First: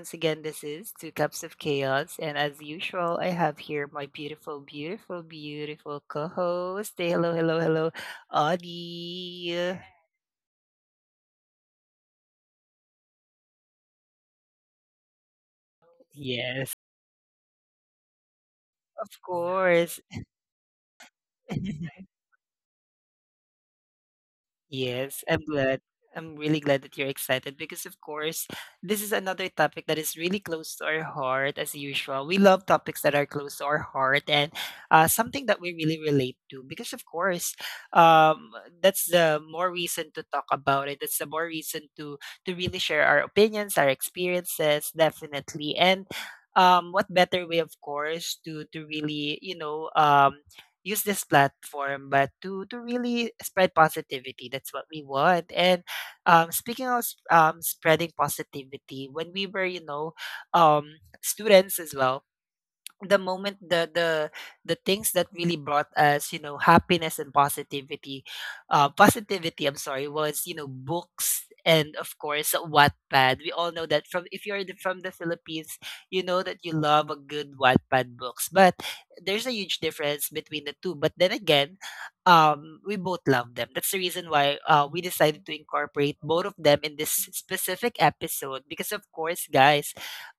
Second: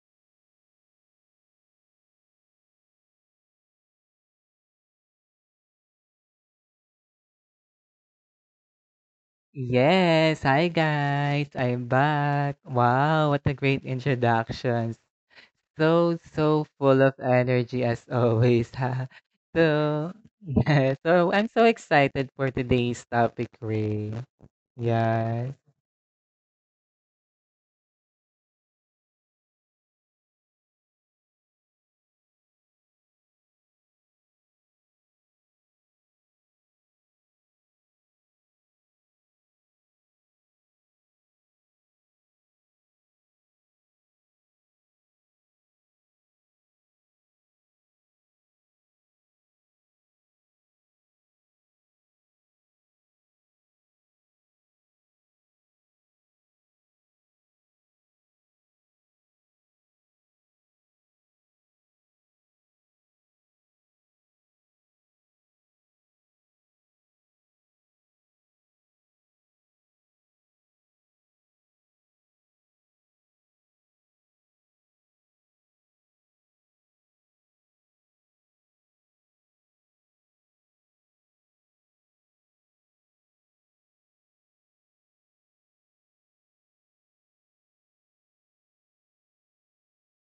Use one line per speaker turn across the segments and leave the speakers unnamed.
Once again, this is Two Cups of Chaos, and as usual, I have here my beautiful co-host. Say hello, Audie.
Yes, hi guys. I'm back. Wow, what a great introduction. So,
Yes,
full of energy as always. Ha.
of course.
So, yeah, so I'm so excited for today's topic, Ray.
Yes, I'm
Yeah.
glad. I'm really glad that you're excited because, of course, this is another topic that is really close to our heart, as usual. We love topics that are close to our heart and something that we really relate to because, of course, um, that's the more reason to talk about it. That's the more reason to really share our opinions, our experiences, definitely. And what better way, of course, to really use this platform, but to really spread positivity. That's what we want. And speaking of spreading positivity, when we were, um, students as well, the moment the things that really brought us, you know, happiness and positivity, I'm sorry, was, you know, books and of course Wattpad. We all know that. From if you're the- From the Philippines, you know that you love a good Wattpad books, but there's a huge difference between the two. But then again, we both love them. That's the reason why we decided to incorporate both of them in this specific episode, because of course, guys,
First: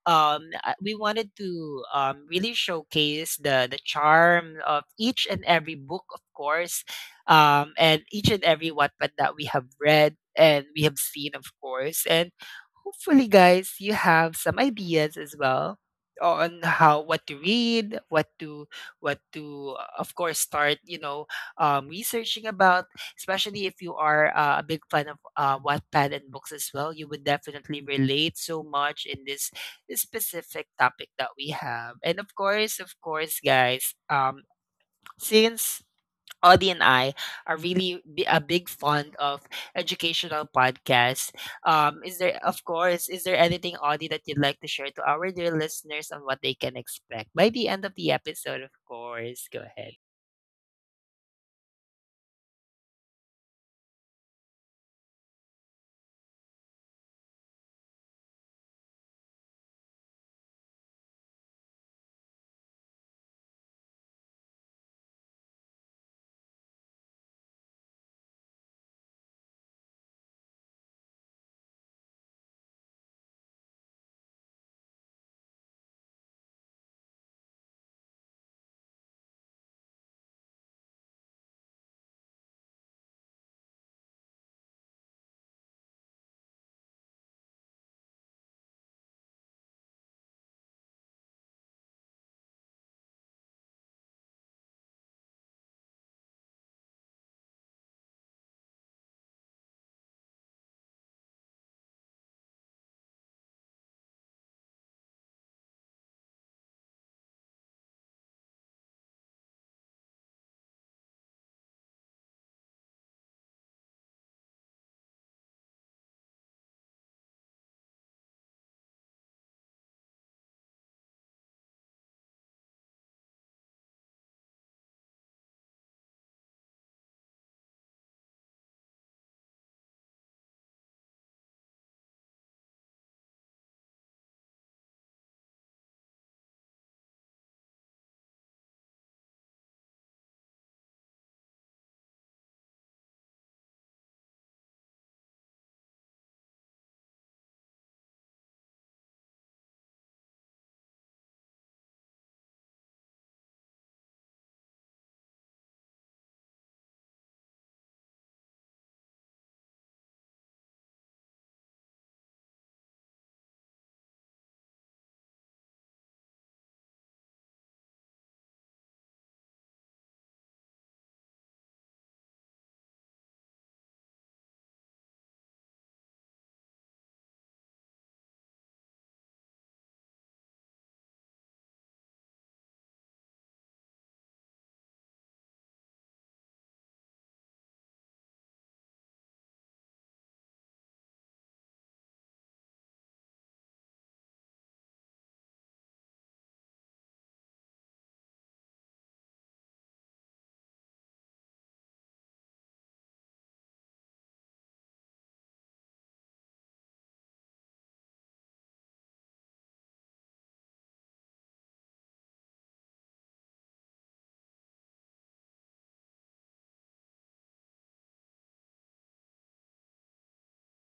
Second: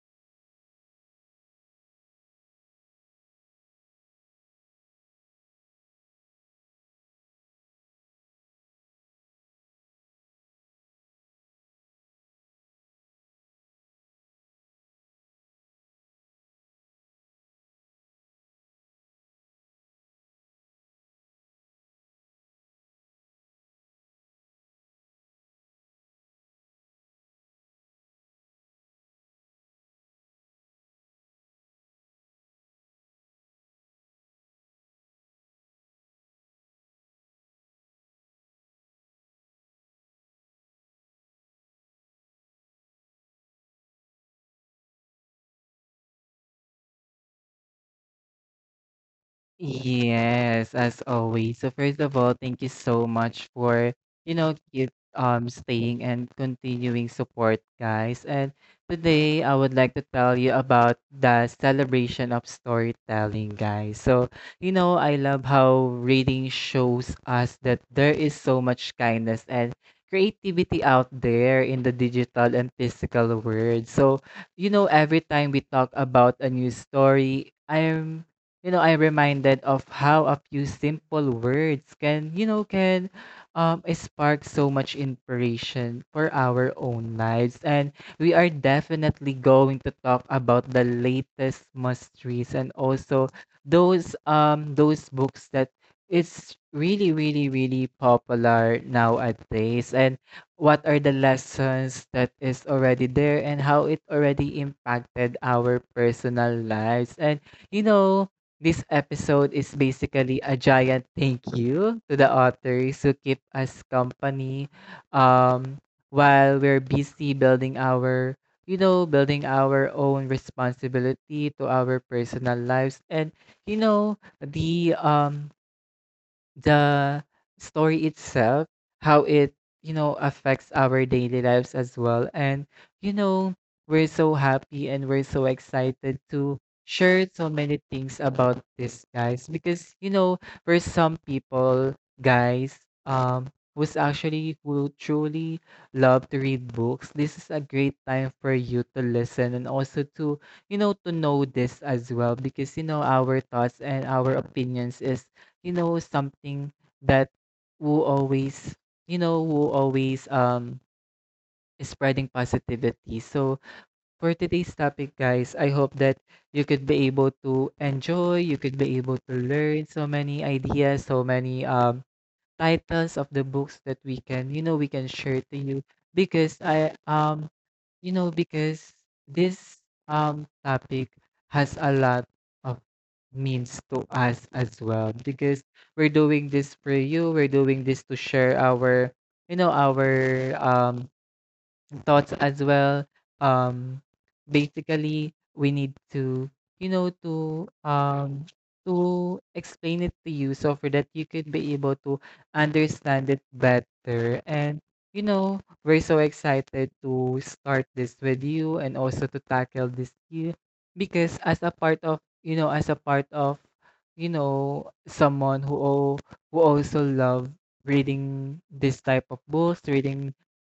we wanted to really showcase the charm of each and every book, of course, and each and every Wattpad that we have read and we have seen, of course. And hopefully, guys, you have some ideas as well on how what to read, what to, what to, of course, start, researching about, especially if you are a big fan of Wattpad and books as well. You would definitely relate so much in this specific topic that we have. And of course, guys, since Audie and I are really a big fond of educational podcasts, is there, of course, is there anything, Audie, that you'd like to share to our dear listeners on what they can expect by the end of the episode? Of course, go ahead.
Yes, as always. So first of all, thank you so much for, keep staying and continuing support, guys. And today I would like to tell you about the celebration of storytelling, guys. So, you know, I love how reading shows us that there is so much kindness and creativity out there in the digital and physical world. So, you know, every time we talk about a new story, I'm you know I'm reminded of how a few simple words can can spark so much inspiration for our own lives, and we are definitely going to talk about the latest must reads and also those books that it's really, really, really popular nowadays, and what are the lessons that is already there and how it already impacted our personal lives. And you know, this episode is basically a giant thank you to the authors who keep us company, um, while we're busy building our, you know, building our own responsibility to our personal lives, and, you know, the story itself, how it, you know, affects our daily lives as well. And, you know, we're so happy and we're so excited to share so many things about this, guys, because, you know, there's some people, guys, um, who truly love to read books. This is a great time for you to listen and also to, you know, to know this as well because, you know, our thoughts and our opinions is, you know, something that who always, you know, who always is spreading positivity. So for today's topic, guys, I hope that you could be able to enjoy, you could be able to learn so many ideas, so many titles of the books that we can, you know, we can share to you, because because this topic has a lot of means to us as well, because we're doing this for you, we're doing this to share our you know our um thoughts as well. Um, basically, we need to, you know, to explain it to you, so for that you could be able to understand it better. And you know, we're so excited to start this with you and also to tackle this here, because as a part of, you know, as a part of, you know, who also love reading this type of books, reading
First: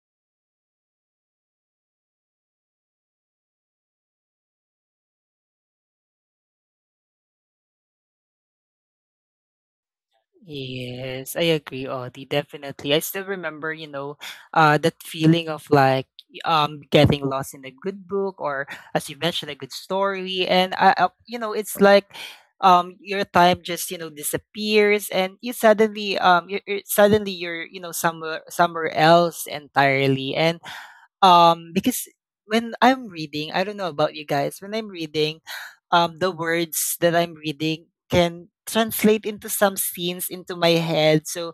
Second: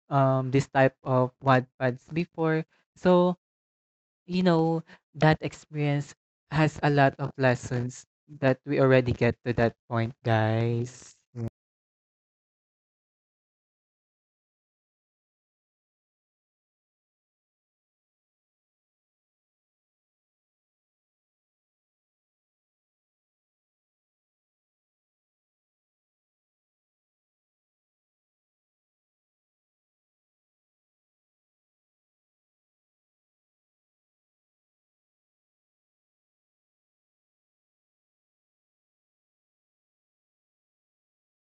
this type of Wattpads before. So, you know, that experience has a lot of lessons that we already get to that point, guys.
Yes, I agree, Audie. Definitely. I still remember, you know, that feeling of like getting lost in a good book or, as you mentioned, a good story. And I, you know, it's like your time just, you know, disappears and you suddenly suddenly you're, you know, somewhere else entirely. And because when I'm reading, I don't know about you guys, when I'm reading, the words that I'm reading can translate into some scenes into my head. So,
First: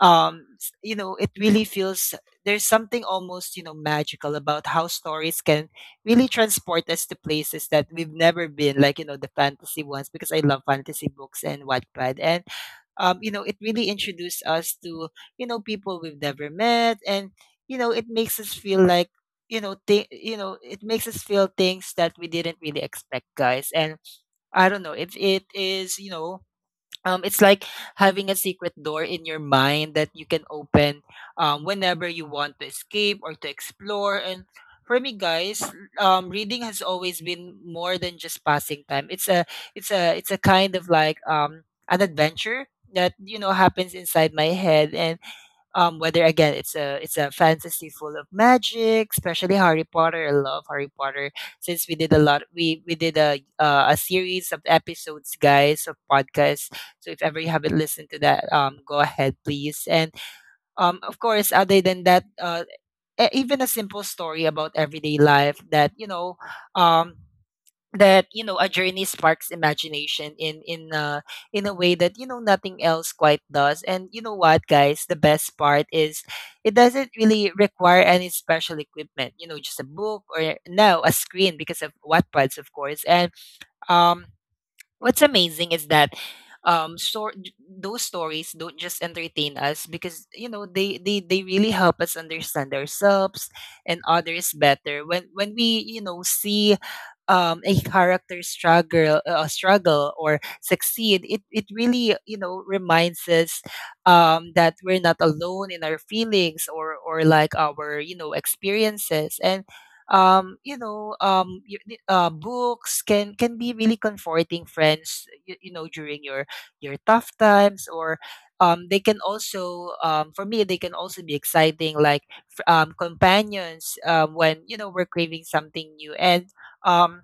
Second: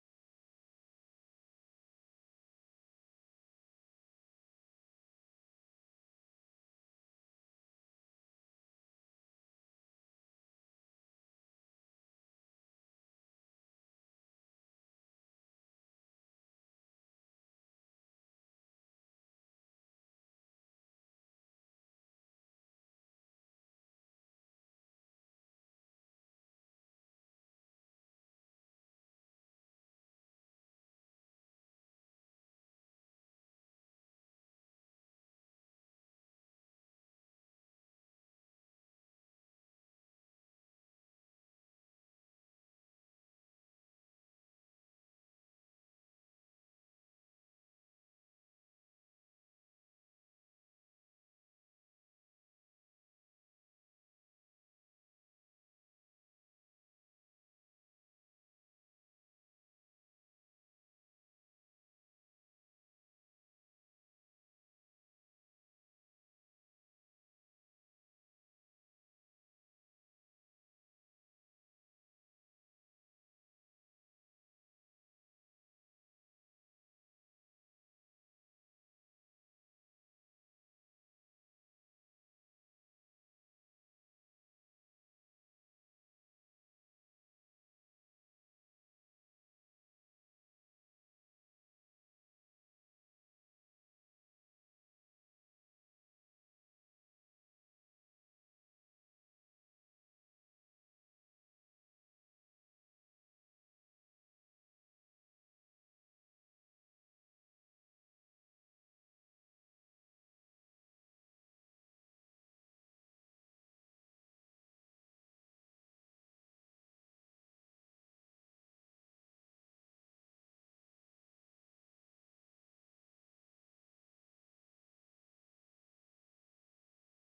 you know, it really feels there's something almost, you know, magical about how stories can really transport us to places that we've never been, like, you know, the fantasy ones, because I love fantasy books and Wattpad. And you know, it really introduced us to, you know, people we've never met. And, you know, it makes us feel like, you know, it makes us feel things that we didn't really expect, guys. And I don't know, it is, you know, it's like having a secret door in your mind that you can open whenever you want to escape or to explore. And for me, guys, reading has always been more than just passing time. It's a kind of like an adventure that, you know, happens inside my head. And whether, again, it's a fantasy full of magic, especially Harry Potter. I love Harry Potter since we did a lot. We did a series of episodes, guys, of podcasts. So if ever you haven't listened to that, go ahead, please. And of course, other than that, even a simple story about everyday life, that you know, um, that you know, a journey sparks imagination in in a way that, you know, nothing else quite does. And you know what, guys, the best part is it doesn't really require any special equipment, you know, just a book or, no, a screen because of Wattpads, of course. And um what's amazing is that, um so those stories don't just entertain us, because, you know, they really help us understand ourselves and others better. When we, you know, see a character struggle or succeed, it really, you know, reminds us that we're not alone in our feelings or like, our, you know, experiences. And books can be really comforting friends, you know, during your tough times. Or they can also, for me, they can also be exciting like companions when, you know, we're craving something new. And um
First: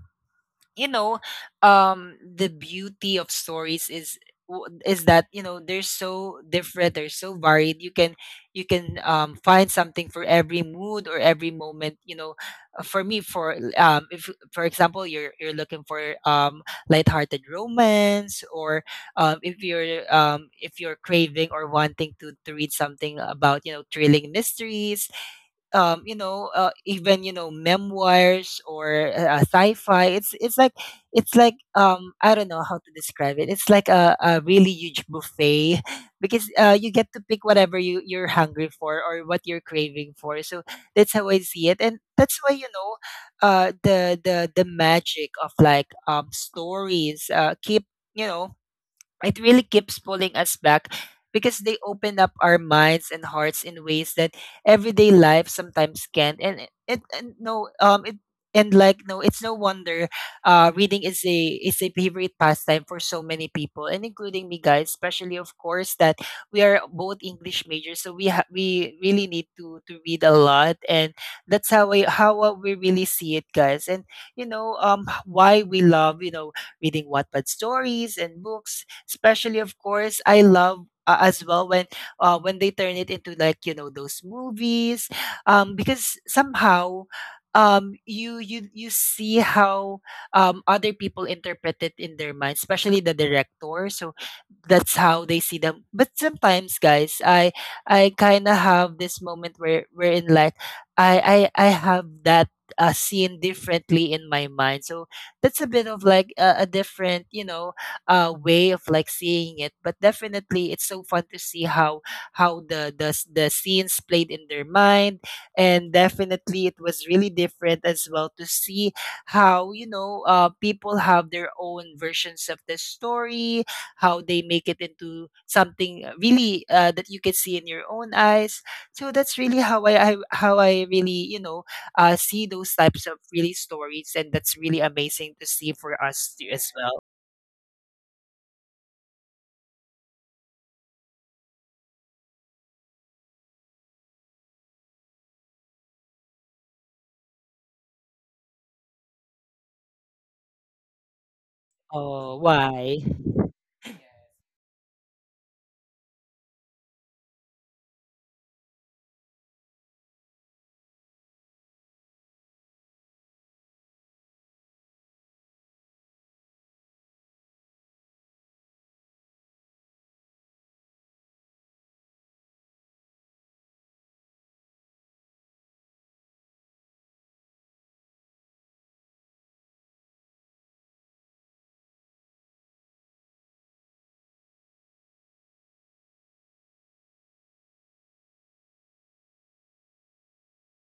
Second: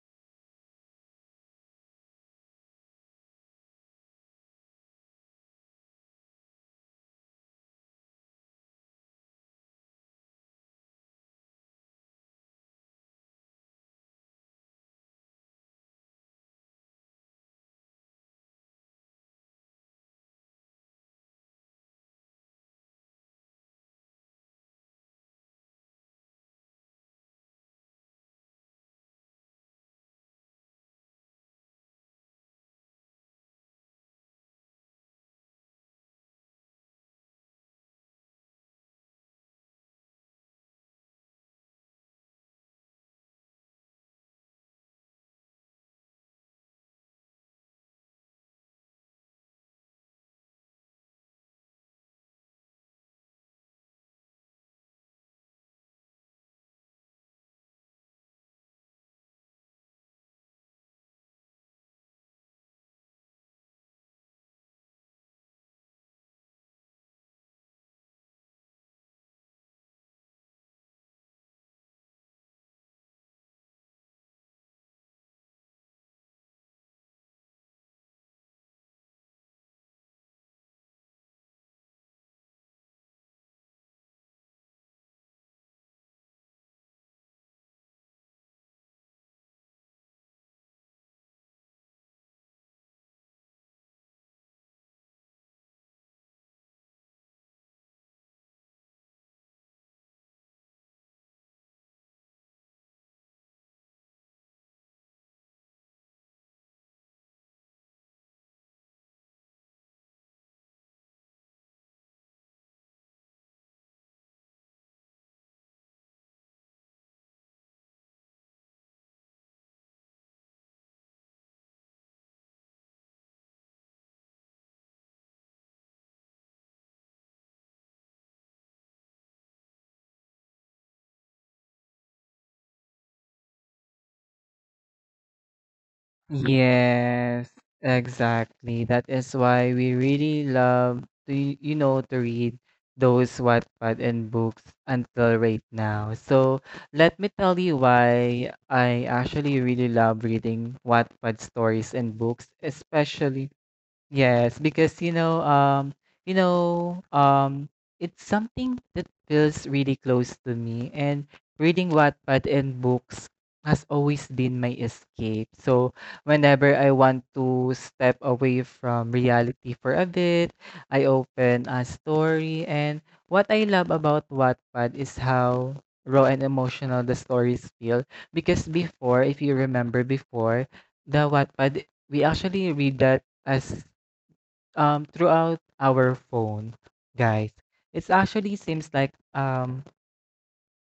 you know the beauty of stories is, is that, you know, they're so different, they're so varied. You can, you can find something for every mood or every moment, you know. For me, for if, for example, you're looking for lighthearted romance or if you're, if you're craving or wanting to read something about, you know, thrilling mysteries, you know, even, you know, memoirs or sci-fi. It's like, it's like, I don't know how to describe it. It's like a really huge buffet because, you get to pick whatever you you're hungry for or what you're craving for. So that's how I see it, and that's why, you know, the the magic of like stories keep, you know, it really keeps pulling us back because they open up our minds and hearts in ways that everyday life sometimes can't. And it and no it and like no it's no wonder reading is a, is a favorite pastime for so many people, and including me, guys, especially, of course, that we are both English majors. So we really need to read a lot. And that's how we really see it, guys. And you know, why we love, you know, reading Wattpad stories and books. Especially, of course, I love, as well, when they turn it into, like, you know, those movies, because somehow, you, you see how other people interpret it in their mind, especially the director. So that's how they see them. But sometimes, guys, I kind of have this moment where we're in like, I have that scene differently in my mind. So that's a bit of like a different, you know, way of like seeing it. But definitely, it's so fun to see how the the scenes played in their mind, and definitely it was really different as well to see how, you know, people have their own versions of the story, how they make it into something really, that you can see in your own eyes. So that's really how I really, you know, see those types of really stories, and that's really amazing to see for us too as well.
Yes, exactly. That is why we really love to, you know, to read those Wattpad and books until right now. So let me tell you why I actually really love reading Wattpad stories and
Oh,
books,
why?
especially. Yes, because you know, it's something that feels really close to me, and reading Wattpad and books has always been my escape. So whenever I want to step away from reality for a bit, I open a story, and what I love about Wattpad is how raw and emotional the stories feel. Because before, if you remember before, the Wattpad, we actually read that as throughout our phone, guys. It actually seems like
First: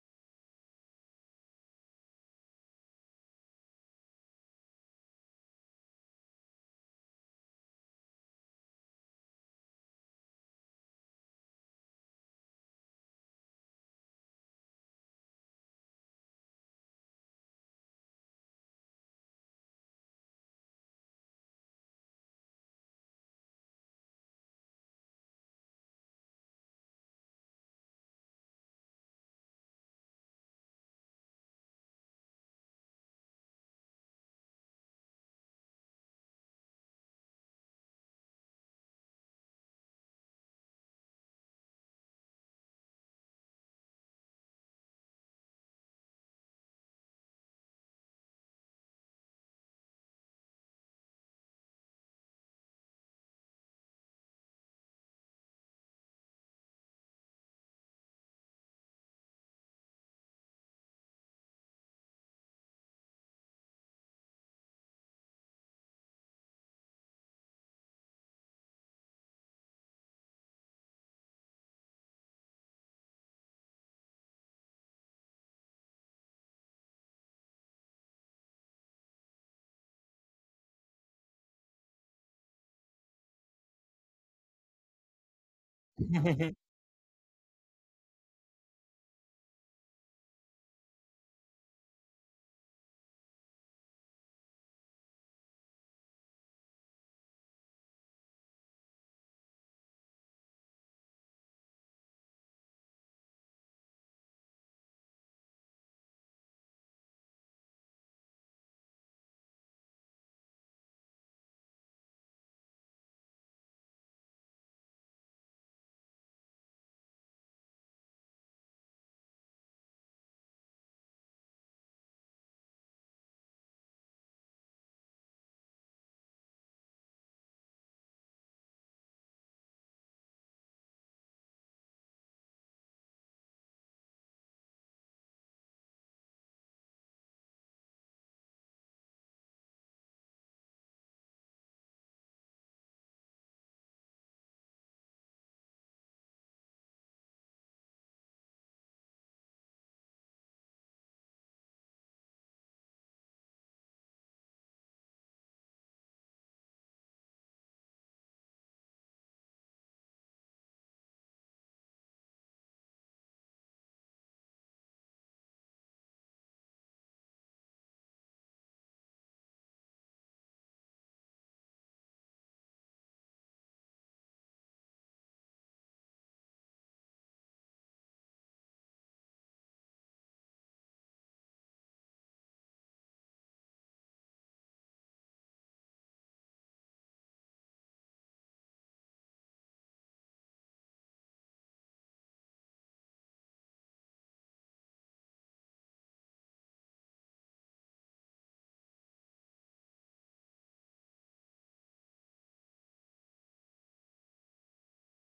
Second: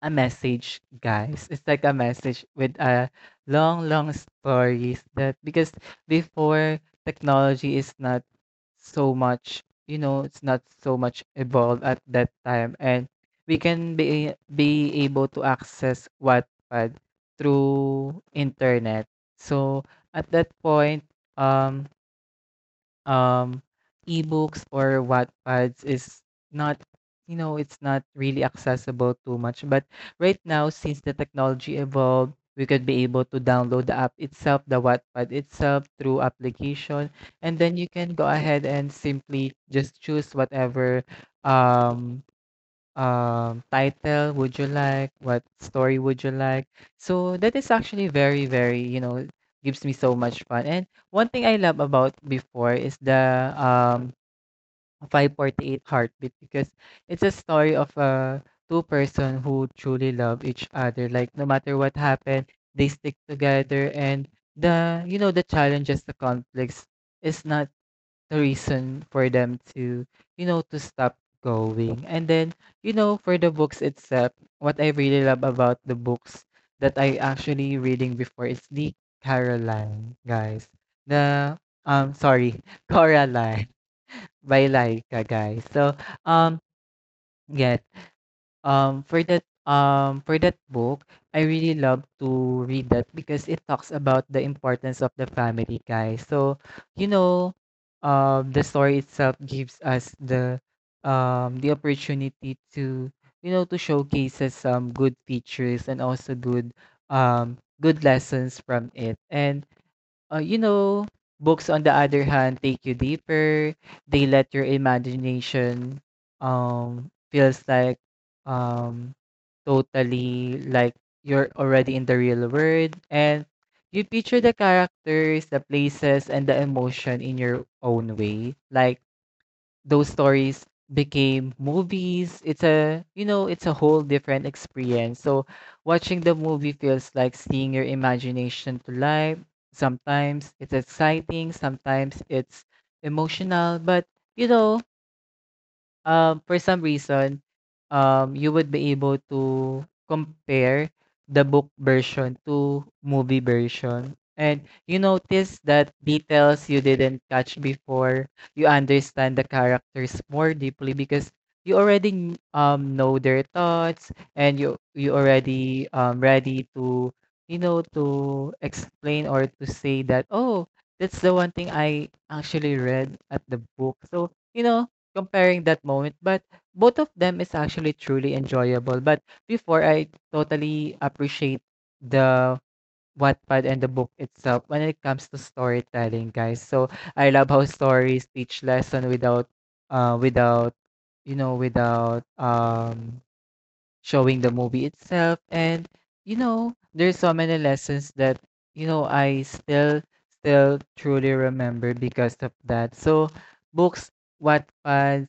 a message, guys, it's like a message with a long, long stories, that because before technology is not so much, you know, it's not so much evolved at that time, and we can be able to access Wattpad through internet. So at that point, um um, ebooks or Wattpads is not, you know, it's not really accessible too much. But right now, since the technology evolved, we could be able to download the app itself, the Wattpad itself through application, and then you can go ahead and simply just choose whatever um title would you like? What story would you like? So that is actually very, very, you know, gives me so much fun. And one thing I love about before is the 548 heartbeat, because it's a story of two-person who truly love each other. Like no matter what happened, they stick together, and the you know the challenges, the conflicts is not the reason for them to, you know, to stop going. And then, you know, for the books itself, what I really love about the books that I actually reading before is the Caroline, guys. The sorry, Coraline by Laika, guys. So, um yeah. For that book, I really love to read that because it talks about the importance of the family, guys. So, you know, the story itself gives us the opportunity to, you know, to showcase us some good features and also good, good lessons from it. And uh, you know, books on the other hand take you deeper. They let your imagination feels like um totally like you're already in the real world, and you picture the characters, the places and the emotion in your own way. Like those stories became movies, it's a, you know, it's a whole different experience. So watching the movie feels like seeing your imagination to life. Sometimes it's exciting, sometimes it's emotional. But you know, for some reason, you would be able to compare the book version to movie version. And you notice that details you didn't catch before, you understand the characters more deeply because you already know their thoughts, and you already ready to, you know, to explain or to say that, oh, that's the one thing I actually read at the book. So you know, comparing that moment, but both of them is actually truly enjoyable. But before, I totally appreciate the Wattpad and the book itself when it comes to storytelling, guys. So I love how stories teach lesson without, without, you know, without showing the movie itself. And you know, there's so many lessons that you know I still truly remember because of that. So books. Wattpad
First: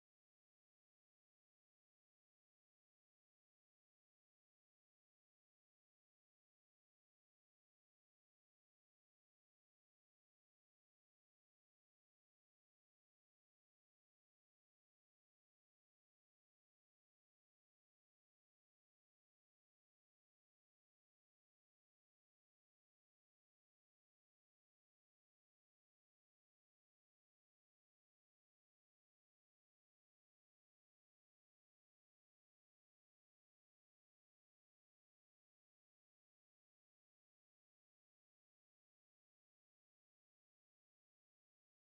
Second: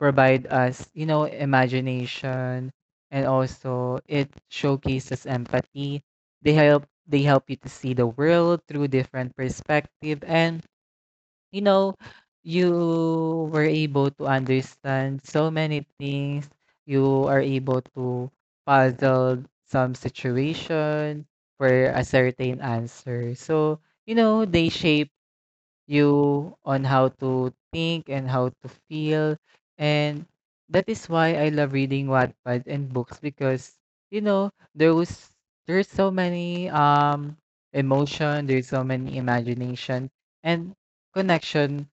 provide us, you know, imagination, and also it showcases empathy. They help you to see the world through different perspective, and you know you were able to understand so many things. You are able to puzzle some situation for a certain answer. So, you know, they shape you on how to think and how to feel. And that is why I love reading Wattpad and books, because you know there was there's so many emotion, there's so many imagination and connection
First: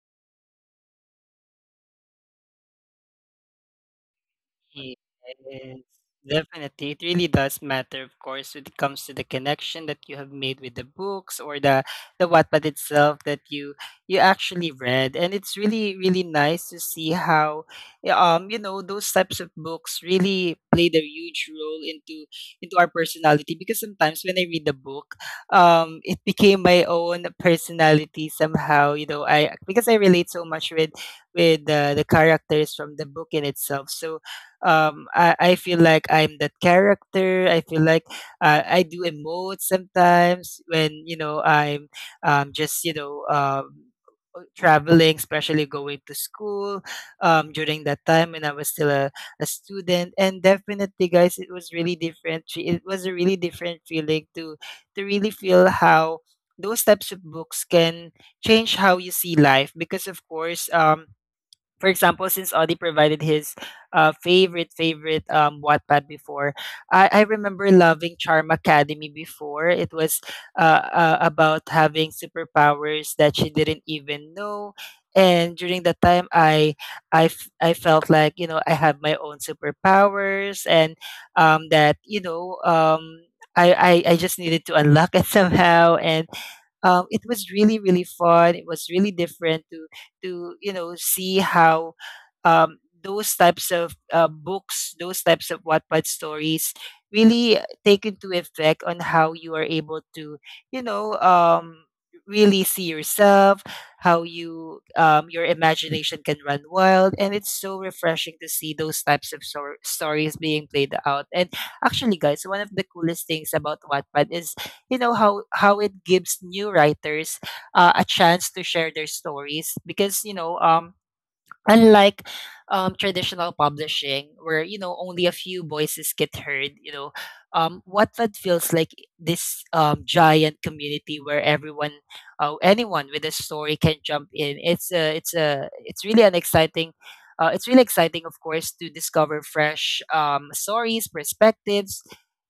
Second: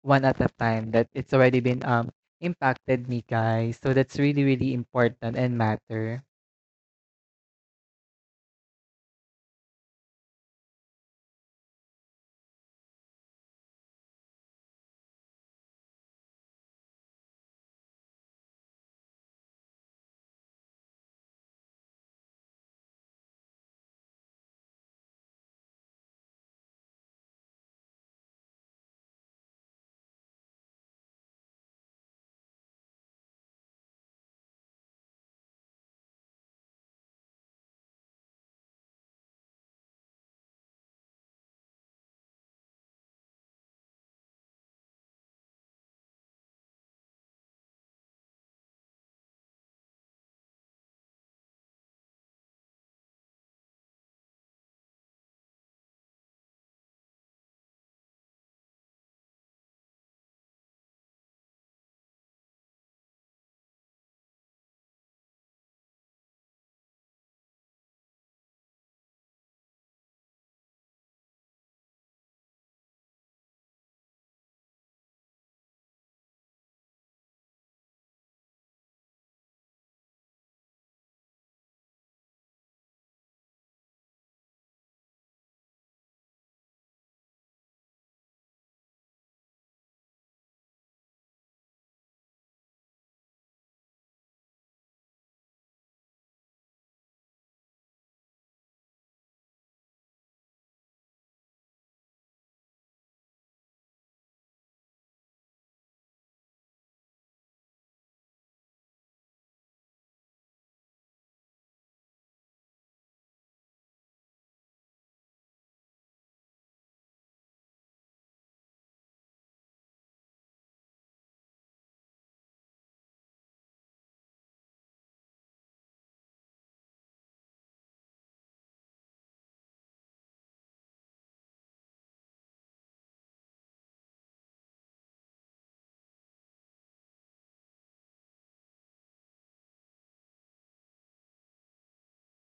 one at a time, that it's already been impacted me, guys. So that's really, really
Yes,
important and matter.
definitely. It really does matter, of course, when it comes to the connection that you have made with the books or the Wattpad itself that you actually read. And it's really, really nice to see how, yeah, you know, those types of books really played a huge role into our personality, because sometimes when I read the book, it became my own personality somehow, you know, I, because I relate so much with, the characters from the book in itself. So I feel like I'm that character. I feel like, I do emote sometimes when, you know, I'm just, you know, traveling, especially going to school during that time when I was still a student. And definitely, guys, it was really different. It was a really different feeling to really feel how those types of books can change how you see life. Because of course, for example, since Audie provided his favorite Wattpad before, I remember loving Charm Academy before. It was about having superpowers that she didn't even know. And during that time, I felt like, you know, I have my own superpowers, and that, you know, I, I just needed to unlock it somehow. And it was really really fun. It was really different to see how those types of books, those types of Wattpad stories, really take into effect on how you are able to you know um, really see yourself, how you your imagination can run wild, and it's so refreshing to see those types of stories being played out. And actually, guys, one of the coolest things about Wattpad is you know how it gives new writers a chance to share their stories, because unlike traditional publishing where you know only a few voices get heard. You know, Wattpad feels like this giant community where everyone anyone with a story can jump in. It's really an exciting— it's really exciting, of course, to discover fresh stories, perspectives,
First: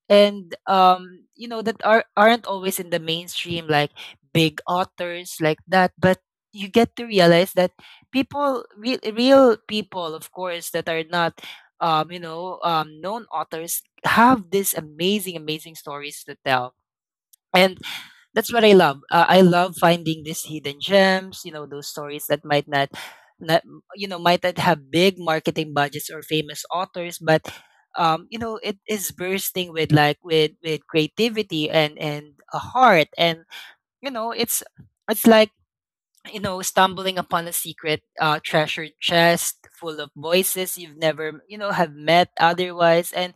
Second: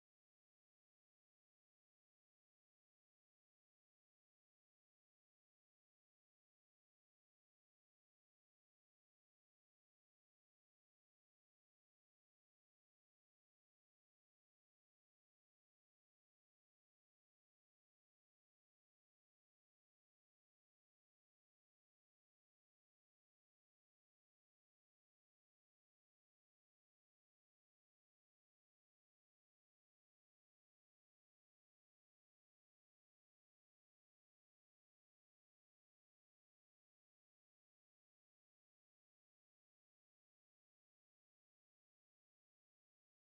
and that aren't always in the mainstream like big authors like that. But you get to realize that people real, real people, of course, that are not known authors have these amazing, amazing stories to tell. And that's what I love. I love finding these hidden gems, you know, those stories that might not, you know, might not have big marketing budgets or famous authors, but it is bursting with with creativity and a heart. And you know, it's like you know, stumbling upon a secret treasure chest full of voices you've never, you know, have met otherwise. And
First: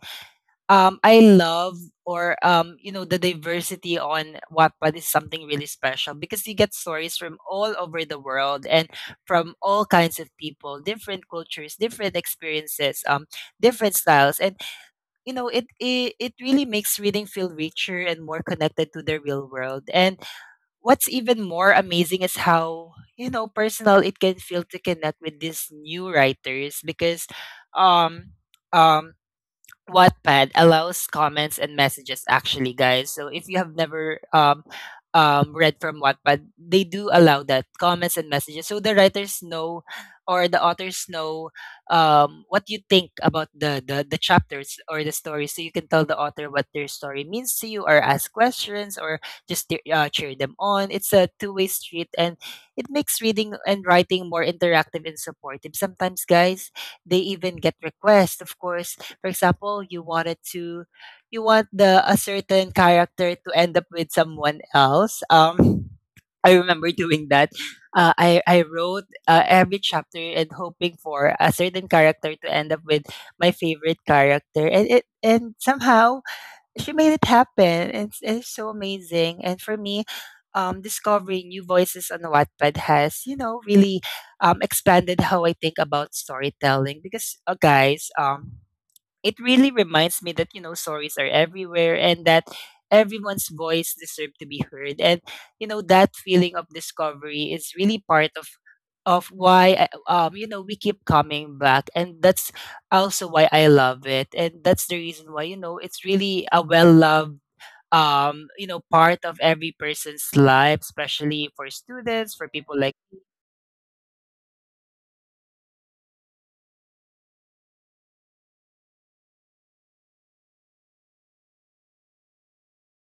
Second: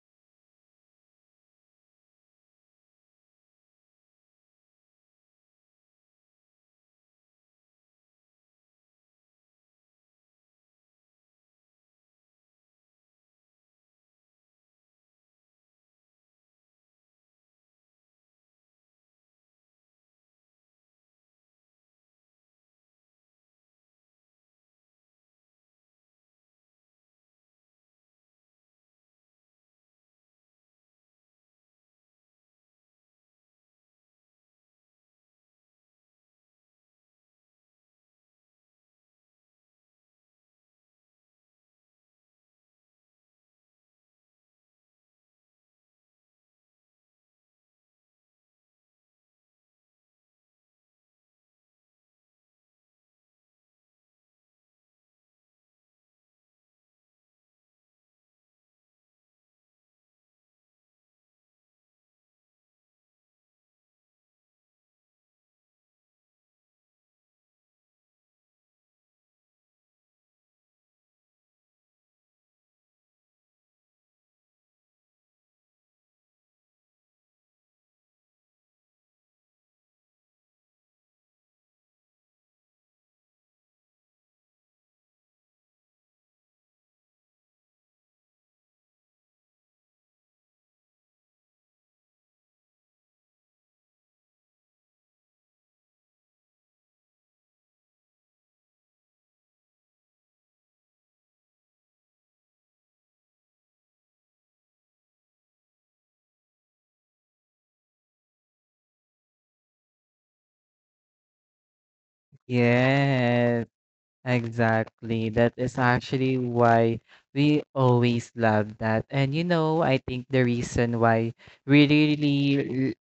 I love or you know, the diversity on Wattpad is something really special, because you get stories from all over the world and from all kinds of people, different cultures, different experiences, different styles. And you know, it really makes reading feel richer and more connected to the real world. And what's even more amazing is how, you know, personal it can feel to connect with these new writers, because um um Wattpad allows comments and messages, actually, guys. So if you have never read from Wattpad, they do allow that, comments and messages. So the writers know, or the authors know, what you think about the chapters or the story. So you can tell the author what their story means to you, or ask questions, or just cheer them on. It's a two-way street, and it makes reading and writing more interactive and supportive. Sometimes, guys, they even get requests, of course. For example, you wanted to— you want the a certain character to end up with someone else. Um, I remember doing that. I wrote every chapter and hoping for a certain character to end up with my favorite character, and it and somehow she made it happen. And it's so amazing. And for me, discovering new voices on Wattpad has, you know, really expanded how I think about storytelling. Because, guys, it really reminds me that, you know, stories are everywhere, and that everyone's voice deserves to be heard. And you know, that feeling of discovery is really part of why, you know, we keep coming back. And that's also why I love it, and that's the reason why, you know, it's really a well loved part of every person's life, especially for students, for people like—
Yes. Exactly. That is actually why we always love that. And you know, I think the reason why we really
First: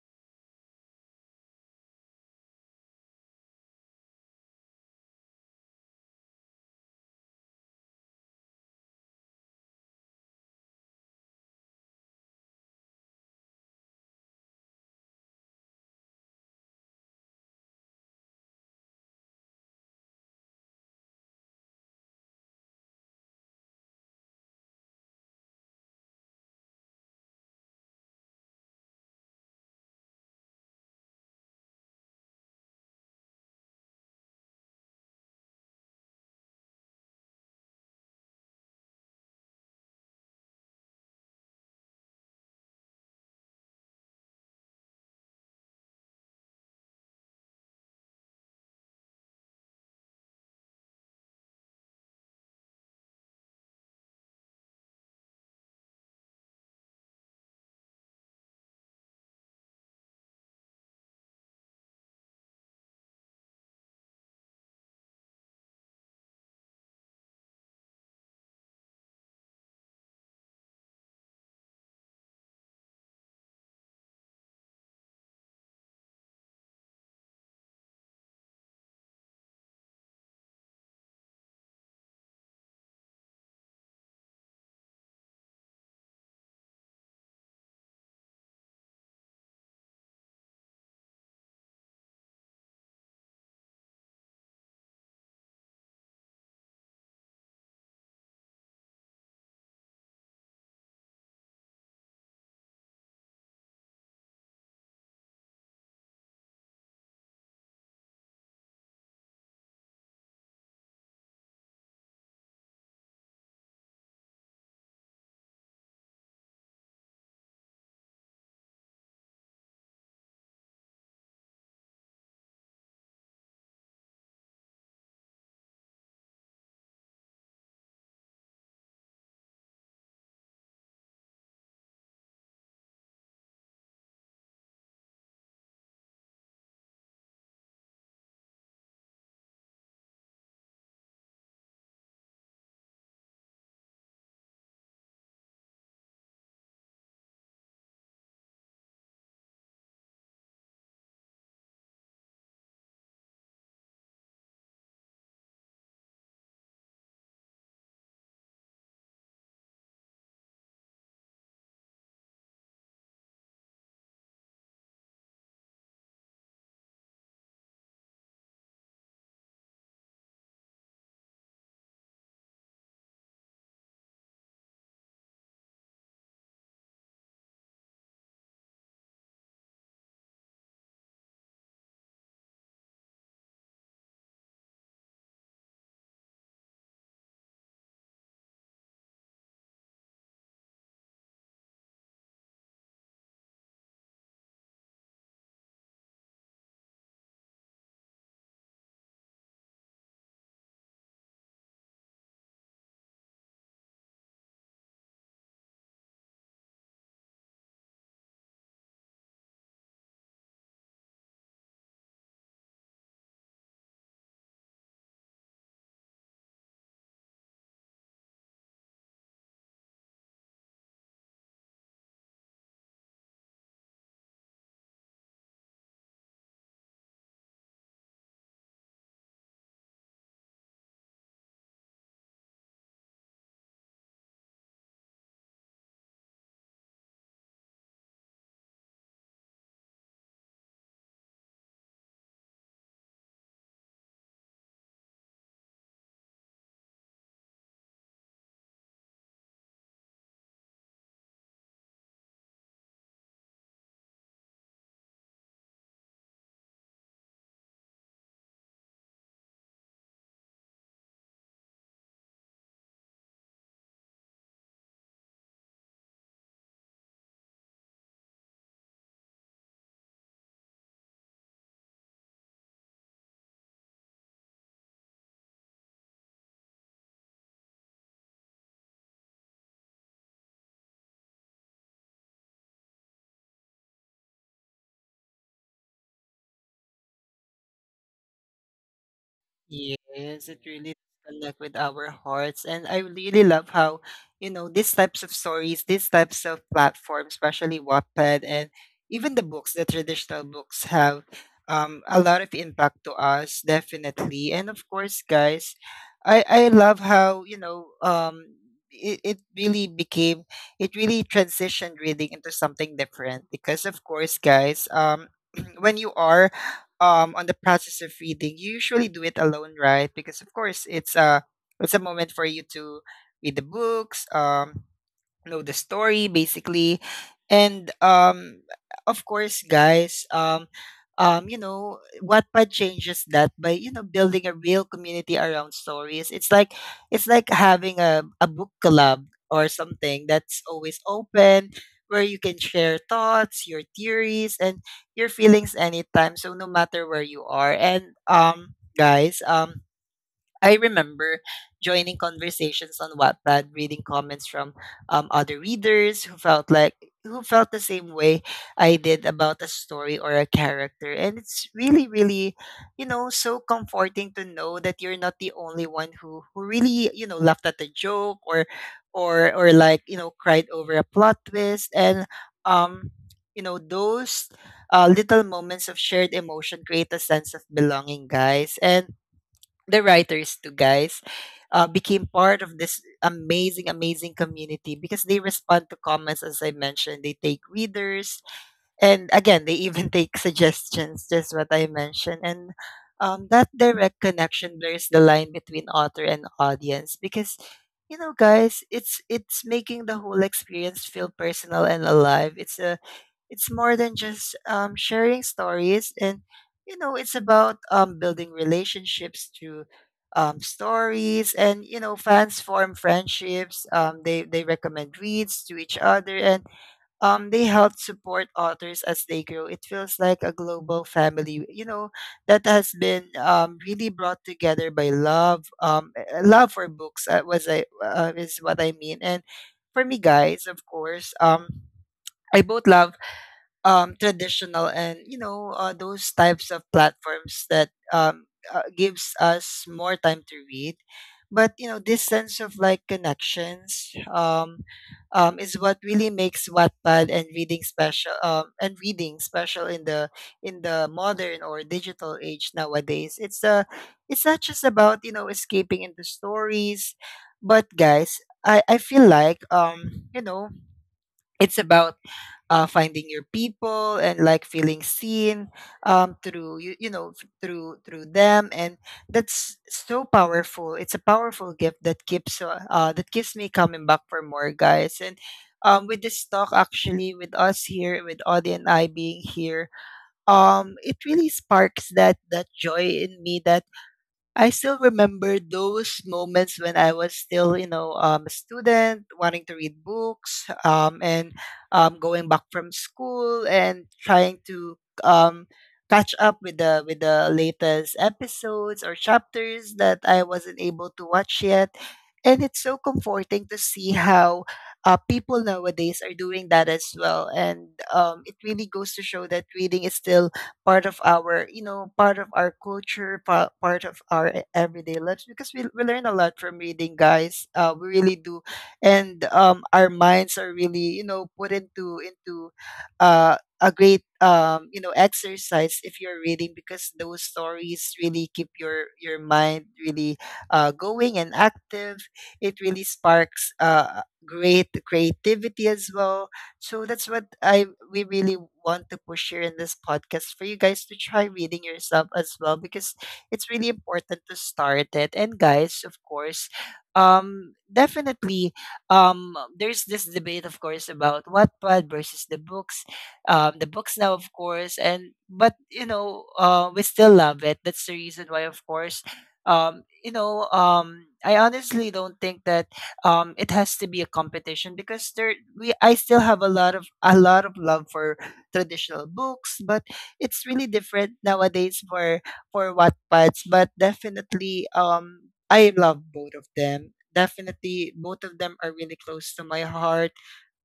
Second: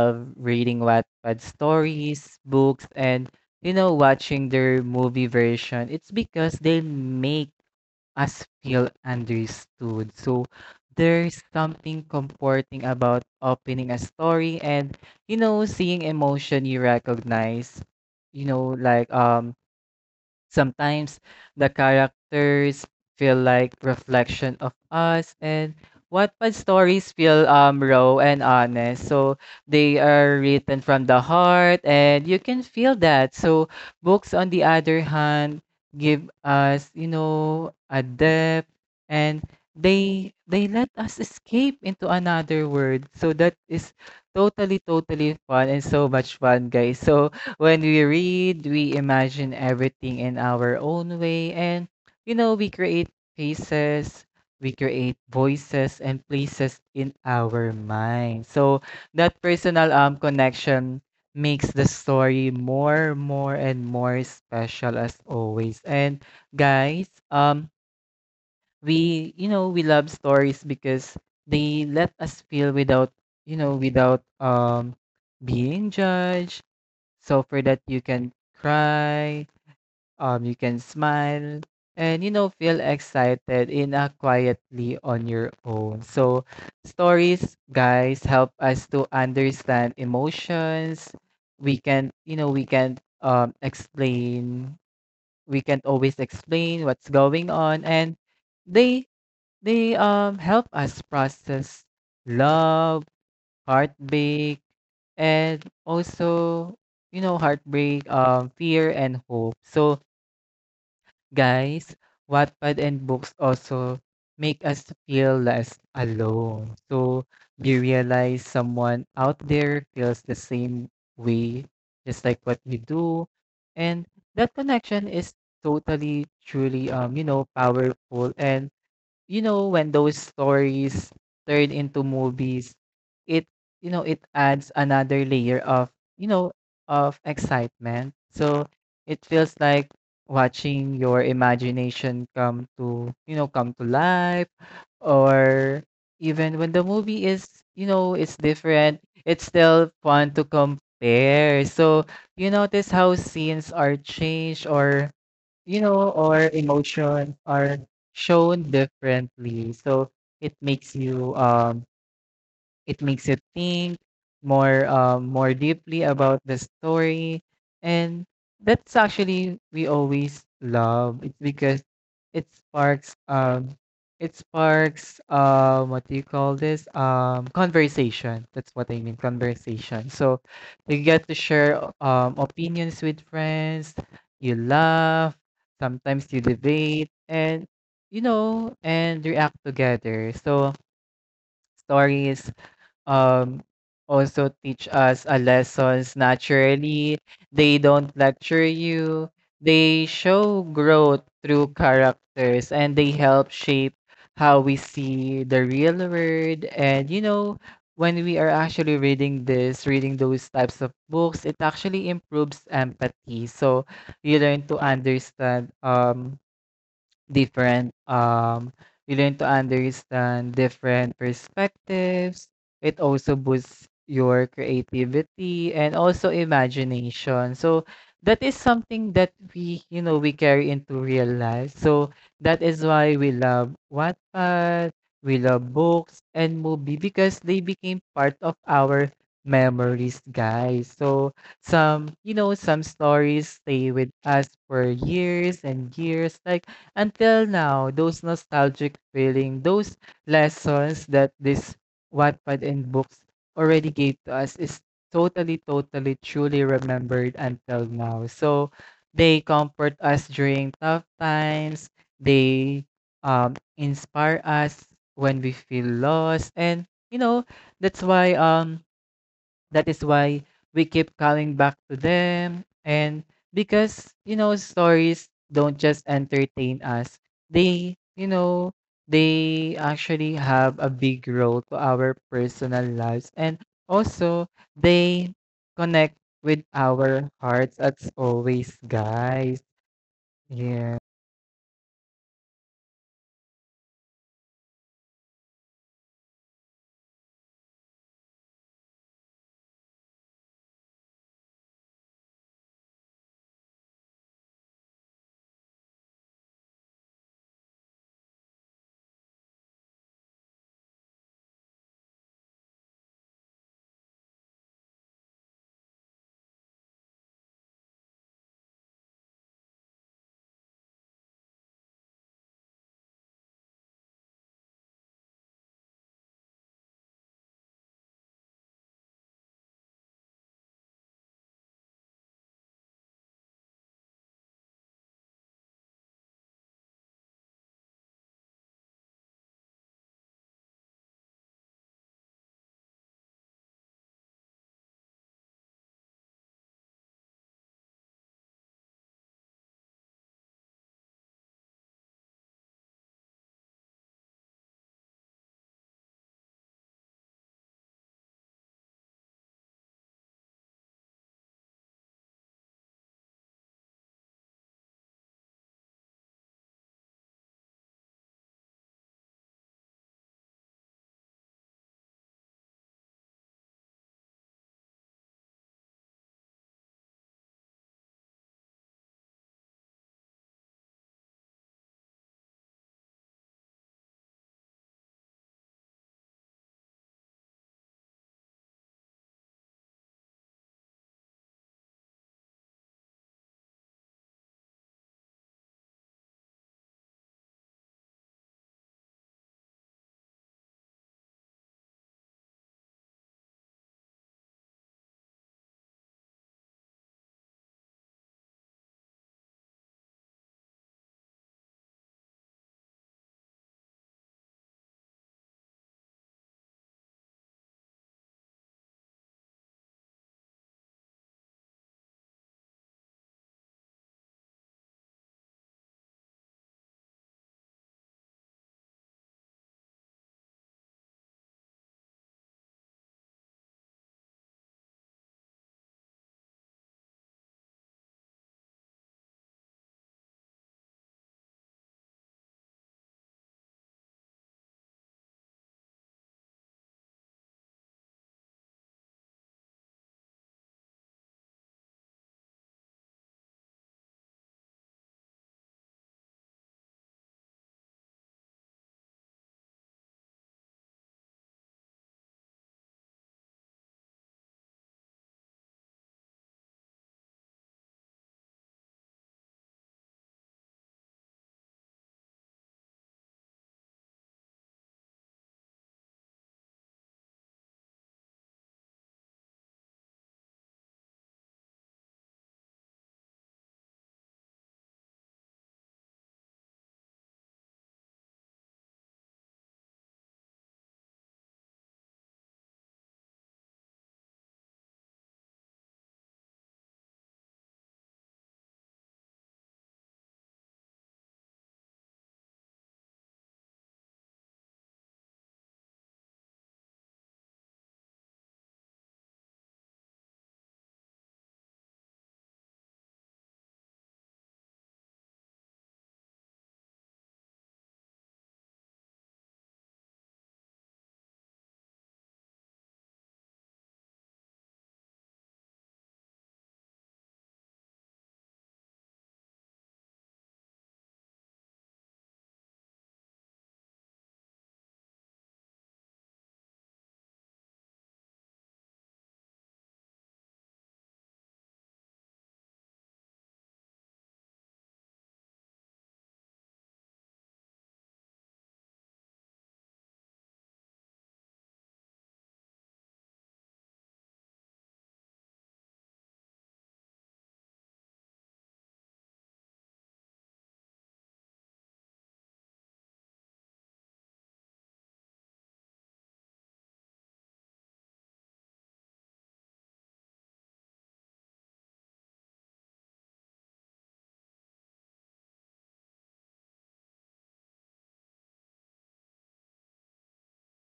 love reading Wattpad stories, books, and you know, watching their movie version, it's because they make us feel understood. So there's something comforting about opening a story, and you know, seeing emotion you recognize. You know, like sometimes the characters feel like reflection of us, and Wattpad stories feel raw and honest. So they are written from the heart, and you can feel that. So books on the other hand give us, you know, a depth, and they let us escape into another world. So that is totally, totally fun and so much fun, guys. So when we read, we imagine everything in our own way, and you know, we create faces, we create voices and places in our mind. So that personal connection makes the story more, more and more special as always. And guys, we, you know, we love stories because they let us feel without, you know, without being judged. So for that, you can cry, you can smile, and you know, feel excited in a quietly on your own. So stories, guys, help us to understand emotions. We can, you know, we can explain. We can always explain what's going on, and they they help us process love, heartbreak, and also, you know, heartbreak fear and hope. So guys, Wattpad and books also make us feel less alone. So you realize someone out there feels the same way just like what you do, and that connection is totally truly, you know, powerful. And you know, when those stories turn into movies, it, you know, it adds another layer of, you know, of excitement. So it feels like watching your imagination come to, you know, come to life. Or even when the movie is, you know, it's different, it's still fun to compare. So you notice how scenes are changed, or you know, or emotions are shown differently. So it makes you um it makes you think more deeply about the story, and that's actually we always love. It's because it sparks um it sparks what do you call this conversation. That's what I mean, conversation. So you get to share opinions with friends. You laugh. Sometimes you debate and you know and react together. So stories um also teach us a lessons naturally. They don't lecture you. They show growth through characters, and they help shape how we see the real world. And, you know, when we are actually reading this, reading those types of books, it actually improves empathy. So you learn to understand um different um you learn to understand different perspectives. It also boosts your creativity and also imagination, so that is something that we you know we carry into real life. So that is why we love Wattpad. We love books and movie because they became part of our memories, guys. So some you know some stories stay with us for years and years, like, until now. Those nostalgic feeling, those lessons that this Wattpad and books already gave to us is totally, totally, truly remembered until now. So they comfort us during tough times. They inspire us when we feel lost. And, you know, that's why um, that is why we keep coming back to them. And because, you know, stories don't just entertain us, they, you know, they actually have a big role to our personal lives. And also, they connect with our hearts as always, guys.
Yes, it really
Yeah.
does connect with our hearts. And I really love how, you know, these types of stories, these types of platforms, especially Wattpad, and even the books, the traditional books, have a lot of impact to us, definitely. And of course, guys, I love how, you know, it, it really became— it really transitioned reading into something different. Because, of course, guys, when you are on the process of reading, you usually do it alone, right? Because of course, it's a moment for you to read the books, know the story basically. And of course, guys, you know, Wattpad changes that by, you know, building a real community around stories. It's like having a book club or something that's always open, where you can share thoughts your theories and your feelings anytime, so no matter where you are. And guys, I remember joining conversations on Wattpad, reading comments from other readers who felt like who felt the same way I did about a story or a character. And it's really, really, you know, so comforting to know that you're not the only one who really, you know, laughed at the joke, or like, you know, cried over a plot twist. And um, you know, those little moments of shared emotion create a sense of belonging, guys. And the writers too, guys, became part of this amazing, amazing community, because they respond to comments, as I mentioned. They take readers, and again, they even take suggestions, just what I mentioned. And that direct connection blurs the line between author and audience, because you know, guys, it's making the whole experience feel personal and alive. It's more than just sharing stories, and you know, it's about building relationships through stories. And you know, fans form friendships. They recommend reads to each other, and they help support authors as they grow. It feels like a global family, you know, that has been really brought together by love, love for books. Was I is what I mean. And for me, guys, of course, I both love traditional, and you know, those types of platforms that gives us more time to read. But you know, this sense of like connections is what really makes Wattpad and reading special, in the modern or digital age nowadays. It's It's not just about, you know, escaping into stories, but guys, I feel like, you know, it's about finding your people, and like feeling seen through through them. And that's so powerful. It's a powerful gift that keeps me coming back for more, guys. And with this talk, actually, with us here, with Audie and I being here, it really sparks that joy in me, that I still remember those moments when I was still, you know, a student wanting to read books, and going back from school, and trying to um, catch up with the latest episodes or chapters that I wasn't able to watch yet. And it's so comforting to see how people nowadays are doing that as well. And it really goes to show that reading is still part of our, you know, part of our culture, part of our everyday lives, because we learn a lot from reading, guys. We really do. And our minds are really, you know, put into a great, you know, exercise if you're reading, because those stories really keep your mind really going and active. It really sparks great creativity as well. So that's what I we really want to push here in this podcast, for you guys to try reading yourself as well, because it's really important to start it. And guys, of course, definitely, there's this debate, of course, about Wattpad versus the books. Um, the books now, of course, and but you know, we still love it. That's the reason why, of course, I honestly don't think that it has to be a competition, because there we I still have a lot of love for traditional books. But it's really different nowadays for Wattpads. But definitely, I love both of them. Definitely, both of them are really close to my heart.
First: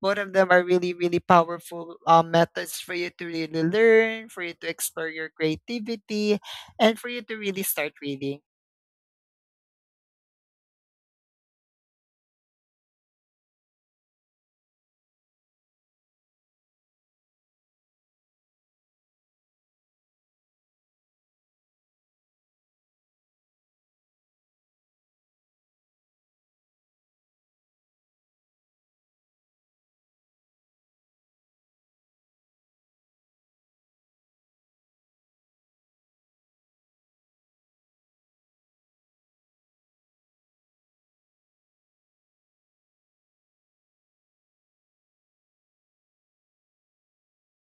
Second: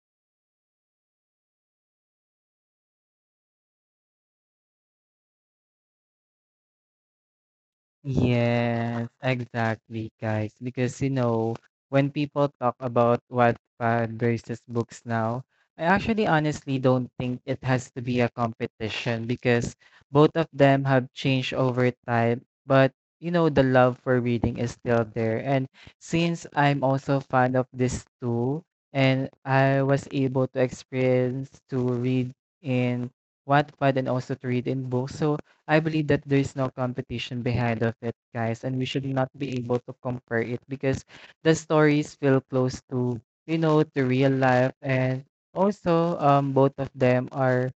Both of them are really, really powerful methods for you to really learn, for you to explore your creativity, and for you to really start reading.
Yes, exactly, guys. Because, you know, when people talk about Wattpad versus books now, I actually honestly don't think it has to be a competition because both of them have changed over time. But, you know, the love for reading is still there. And since I'm also fond of this too, and I was able to experience to read in Wattpad and also to read in books, so I believe that there is no competition behind of it, guys, and we should not be able to compare it because the stories feel close to, you know, to real life, and also both of them are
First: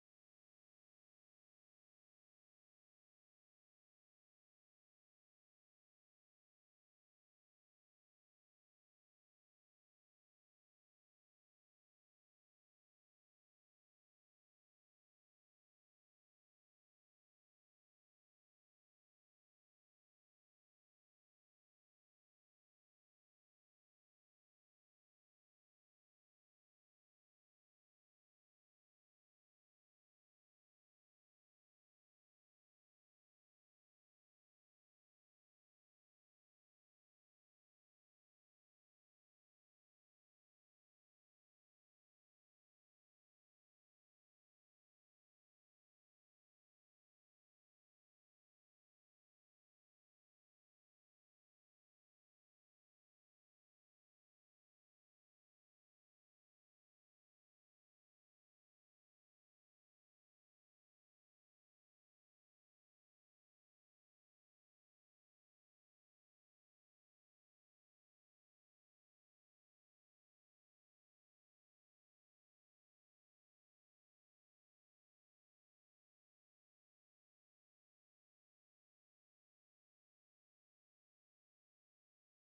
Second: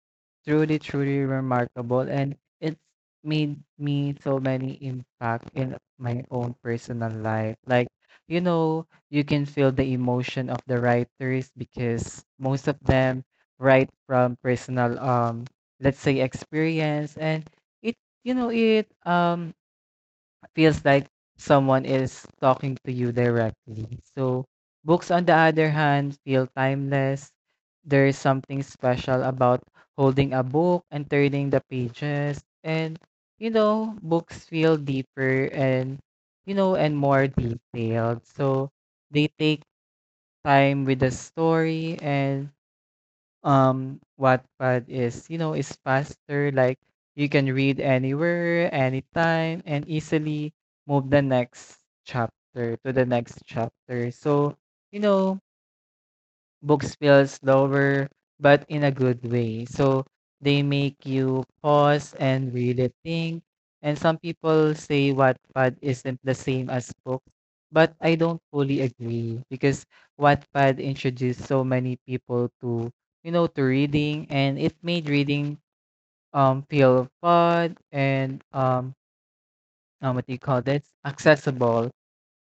truly, truly remarkable, and it's made me so many impact in my own personal life. Like, you know, you can feel the emotion of the writers because most of them write from personal let's say experience, and it it feels like someone is talking to you directly. So books on the other hand feel timeless. There is something special about holding a book and turning the pages, and, you know, books feel deeper and you know and more detailed. So they take time with the story. And Wattpad is, is faster. Like, you can read anywhere, anytime, and easily move the next chapter to the next chapter. So, you know, books feel slower, but in a good way. So they make you pause and really think. And some people say Wattpad isn't the same as books, but I don't fully agree because Wattpad introduced so many people to, you know, to reading, and it made reading feel fun and what do you call this? Accessible.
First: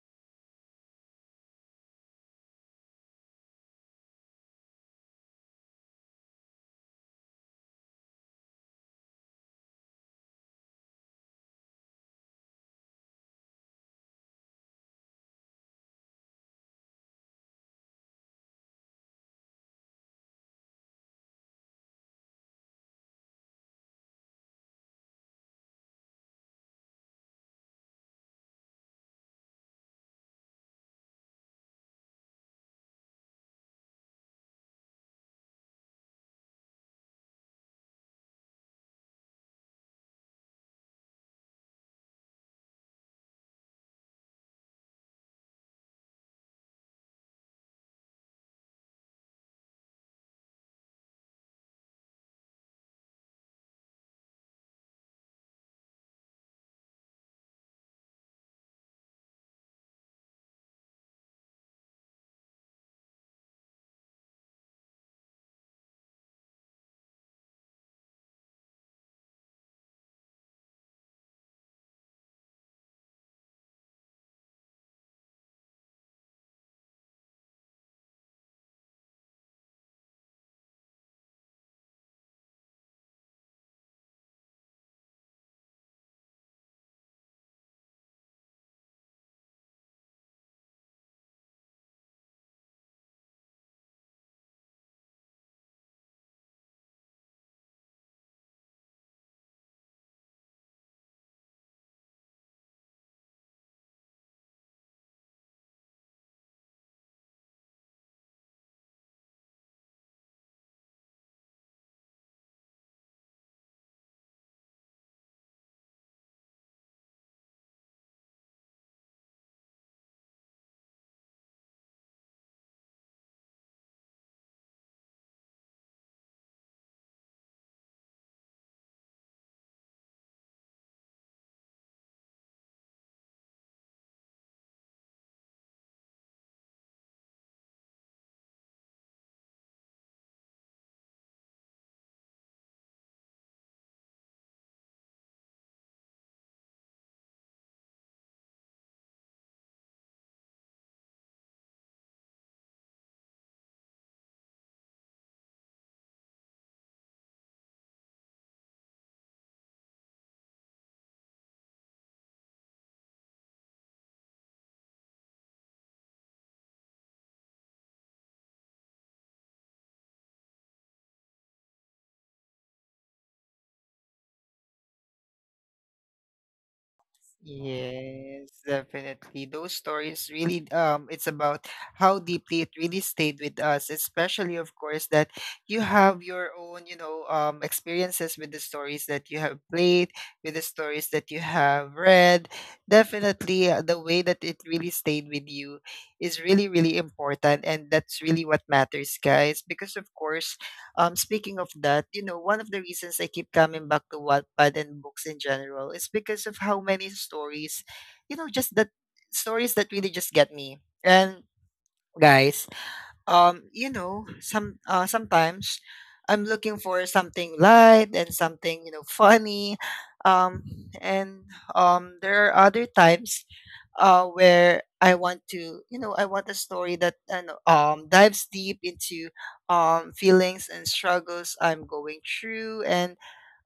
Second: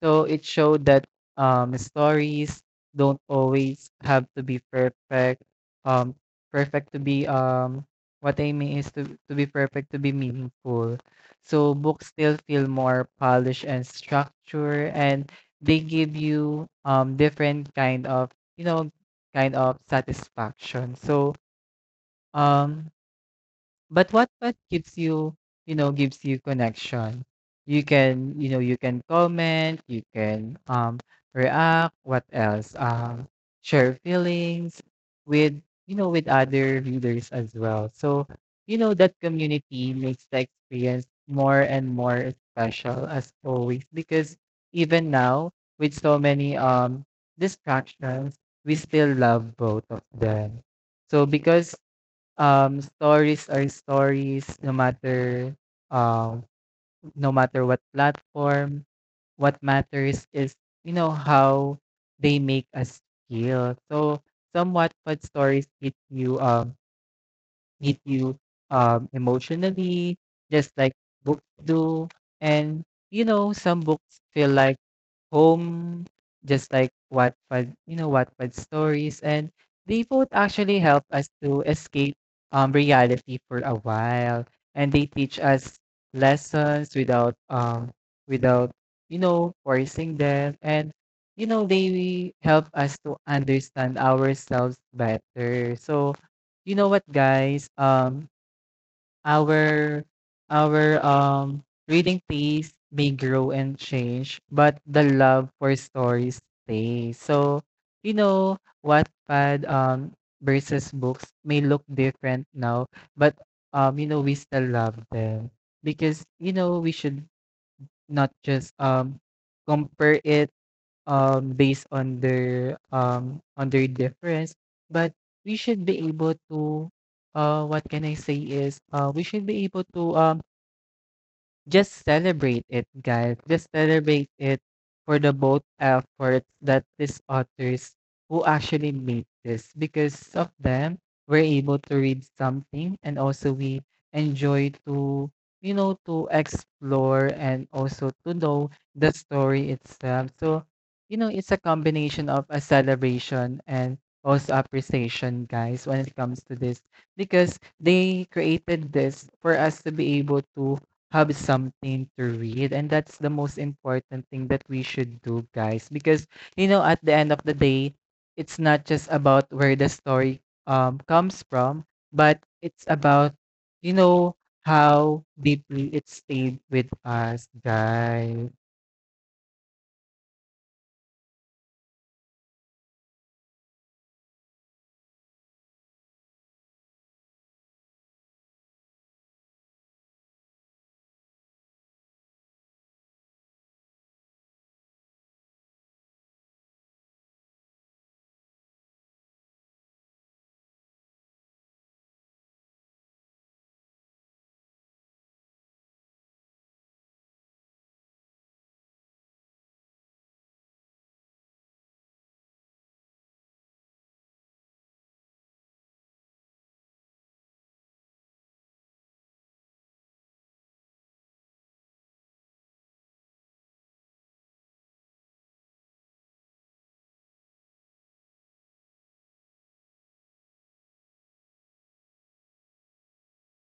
So it showed that stories don't always have to be perfect. Um, Perfect to be what I mean is to be perfect to be meaningful. So books still feel more polished and structured, and they give you different you know kind of satisfaction. So um but what gives you, you know, gives you connection? You can comment, you can react. What else? Share feelings with, you know, with other readers as well. So, you know, that community makes the experience more and more special as always because even now with so many distractions, we still love both of them. So because stories are stories, no matter um no matter what platform. What matters is, you know, how they make us feel. So somewhat, what stories hit you, hit you emotionally, just like books do. And, you know, some books feel like home, just like Wattpad, you know, Wattpad stories. And they both actually help us to escape reality for a while. And they teach us lessons without, you know, forcing them. And, you know, they help us to understand ourselves better. So, you know what, guys? Our our reading taste may grow and change, but the love for stories stays. So, you know, Wattpad versus books may look different now, but you know we still love them because, you know, we should not just compare it based on their difference. But we should be able to, what can I say is, we should be able to just celebrate it, guys. Just celebrate it for the both efforts that these authors who actually made this. Because of them, we're able to read something, and also we enjoy to, you know, to explore and also to know the story itself. So, you know, it's a combination of a celebration and also appreciation, guys, when it comes to this. Because they created this for us to be able to have something to read, and that's the most important thing that we should do, guys, because, you know, at the end of the day, it's not just about where the story comes from, but it's about, you know, how deeply it stayed with us, guys.
Yes, definitely. Those stories really it's about how deeply it really stayed with us, especially of course that you have your own, you know, experiences with the stories that you have played, with the stories that you have read. Definitely the way that it really stayed with you is really, really important, and that's really what matters, guys. Because of course, speaking of that, you know, one of the reasons I keep coming back to Wattpad and books in general is because of how many stories, you know, just that stories that really just get me. And guys, you know, sometimes I'm looking for something light and something funny, um, and there are other times where I want to, I want a story that dives deep into feelings and struggles I'm going through. And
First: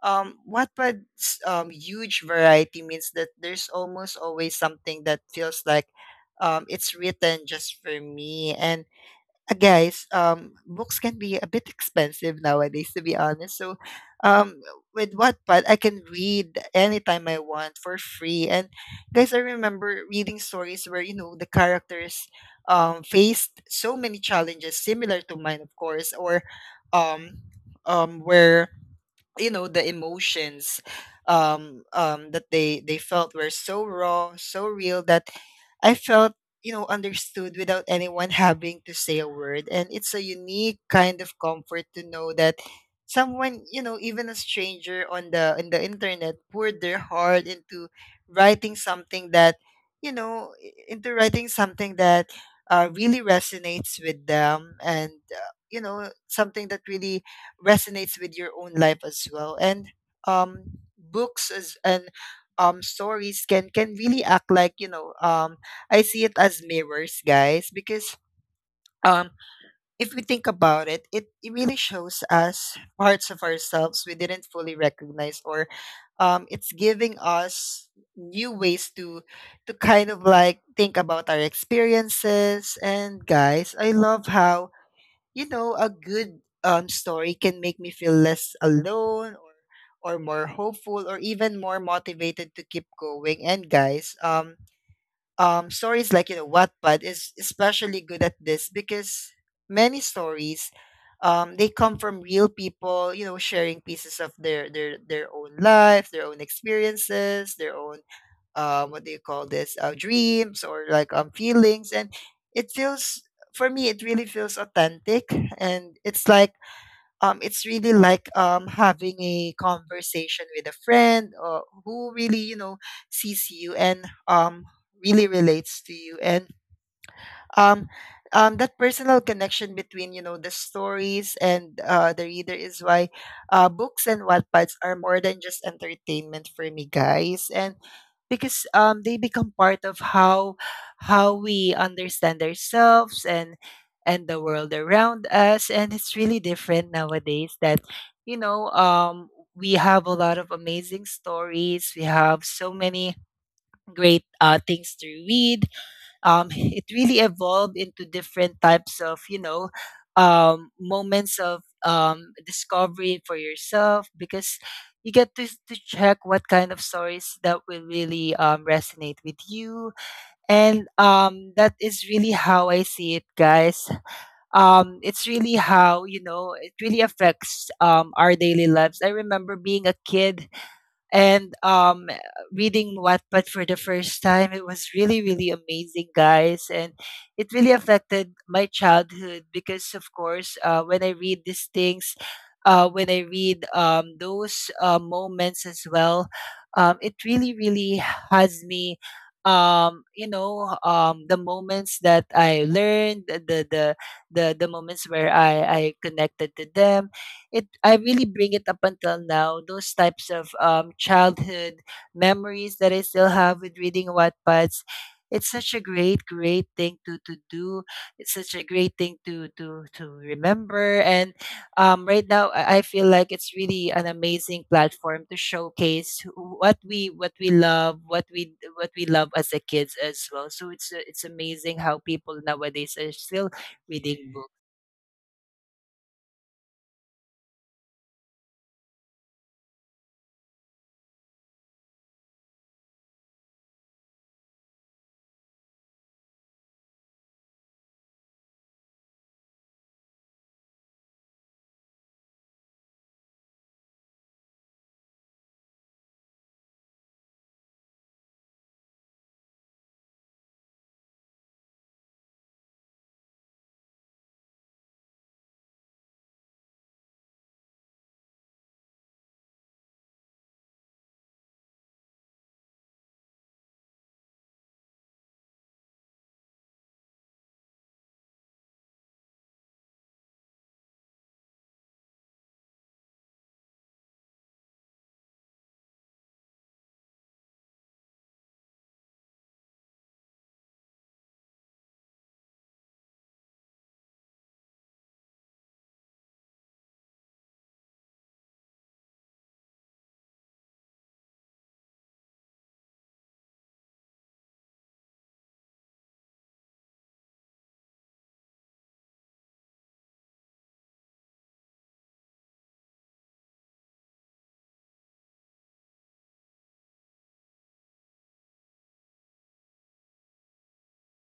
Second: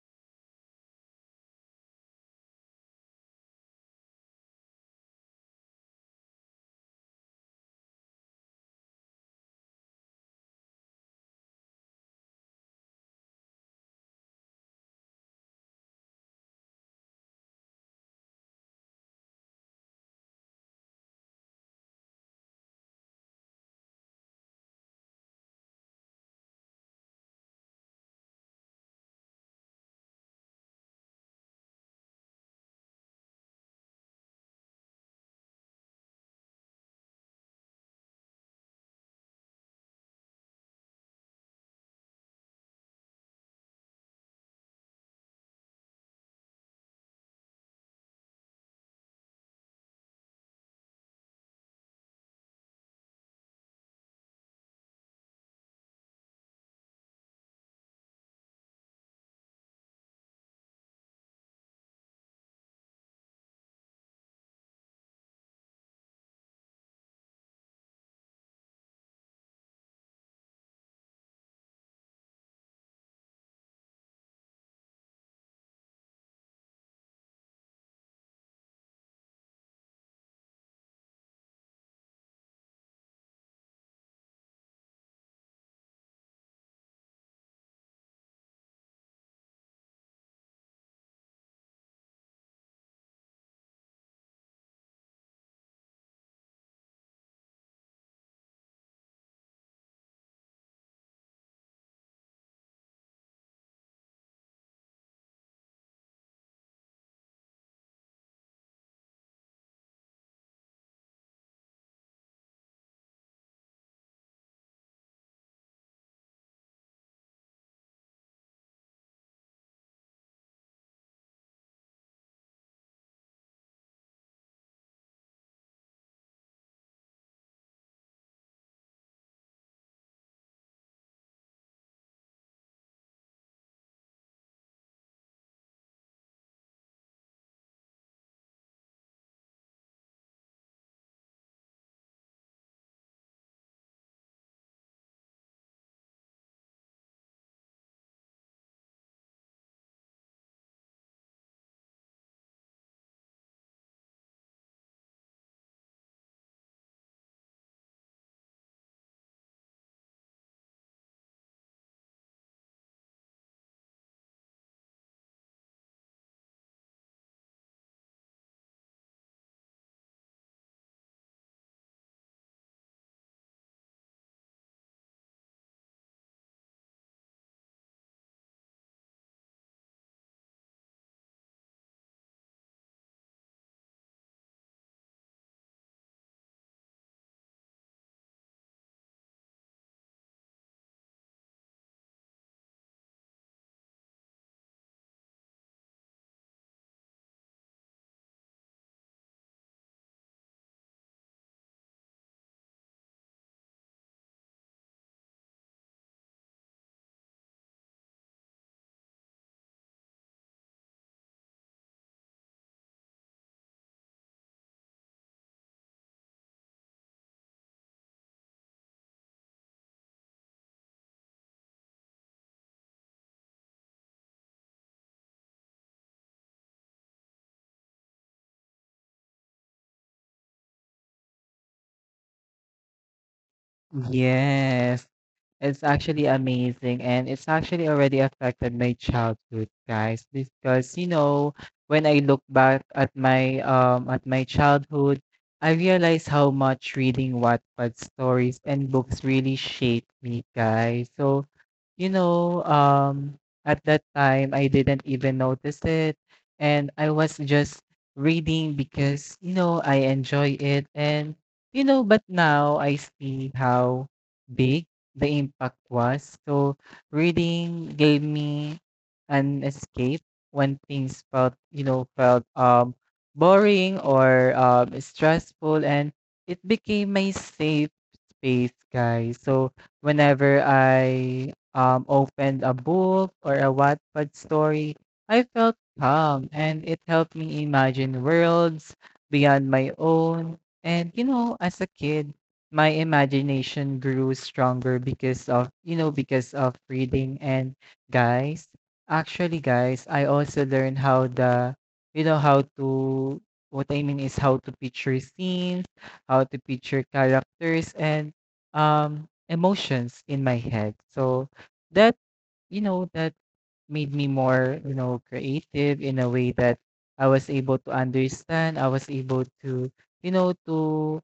Wattpad's huge variety means that there's almost always something that feels like it's written just for me. And guys, books can be a bit expensive nowadays, to be honest. So, um, with Wattpad, I can read anytime I want for free. And guys, I remember reading stories where the characters faced so many challenges similar to mine, of course, or um, um, where the emotions that they felt were so raw, so real that I felt, understood without anyone having to say a word. And it's a unique kind of comfort to know that someone, even a stranger on the internet, poured their heart into writing something that into writing something that really resonates with them, and something that really resonates with your own life as well. And books as and stories can really act like, I see it as mirrors, guys, because um if we think about it, it really shows us parts of ourselves we didn't fully recognize, or it's giving us new ways to kind of think about our experiences. And guys, I love how, a good story can make me feel less alone, or more hopeful, or even more motivated to keep going. And guys, stories like, Wattpad is especially good at this because many stories, they come from real people, sharing pieces of their own life, their own experiences, their own what do you call this, dreams, or like feelings. And it feels, for me it really feels authentic. And it's like, it's really like having a conversation with a friend, or who really, sees you and really relates to you. And um that personal connection between, the stories and the reader, is why books and Wattpads are more than just entertainment for me, guys. And because they become part of how we understand ourselves and the world around us. And it's really different nowadays that, you know um we have a lot of amazing stories, we have so many great things to read. It really evolved into different types of, moments of discovery for yourself, because you get to check what kind of stories that will really resonate with you. And that is really how I see it, guys. It's really how, it really affects our daily lives. I remember being a kid, and reading Wattpad for the first time. It was really, really amazing, guys. And it really affected my childhood, because of course, when I read these things, when I read those moments as well, it really, really has me, the moments that I learned, the moments where I connected to them, it I really bring it up until now. Those types of childhood memories that I still have with reading Wattpads. It's such a great, great thing to do. It's such a great thing to to remember. And right now, I feel like it's really an amazing platform to showcase what we love, what we love as a kids as well. So it's it's amazing how people nowadays are still reading.
Yes. It's actually amazing, and it's actually already affected my childhood, guys, because, you know, when I look back at my childhood, I realize how much reading Wattpad stories and books really shaped me, guys. So, you know, at that time I didn't even notice it, and I was just reading because, you know, I enjoy it, and, you know, but now I see how big the impact was. So reading gave me an escape when things felt boring or stressful, and it became my safe space, guys. So whenever I opened a book or a Wattpad story, I felt calm, and it helped me imagine worlds beyond my own. And, you know, as a kid, my imagination grew stronger because of reading. And guys, actually guys, I also learned how you know, how to, what I mean is, how to picture scenes, how to picture characters and emotions in my head. So that, that made me more, you know, creative in a way that I was able to understand, I was able to, you know to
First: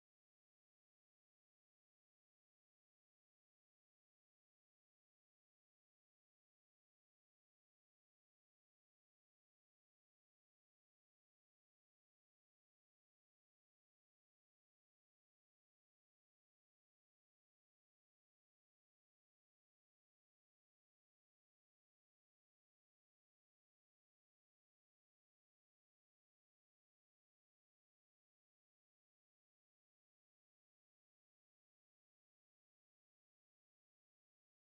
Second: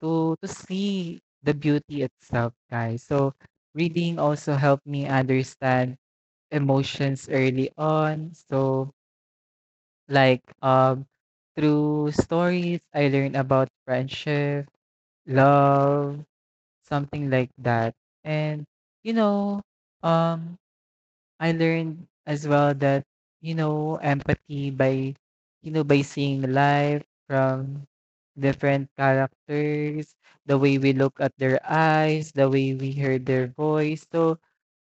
to see the beauty itself, guys. So reading also helped me understand emotions early on. So, like, through stories I learned about friendship, love, something like that. And, you know, um I learned as well that, you know, empathy, by, by seeing life from different characters, the way we look at their eyes, the way we hear their voice. So,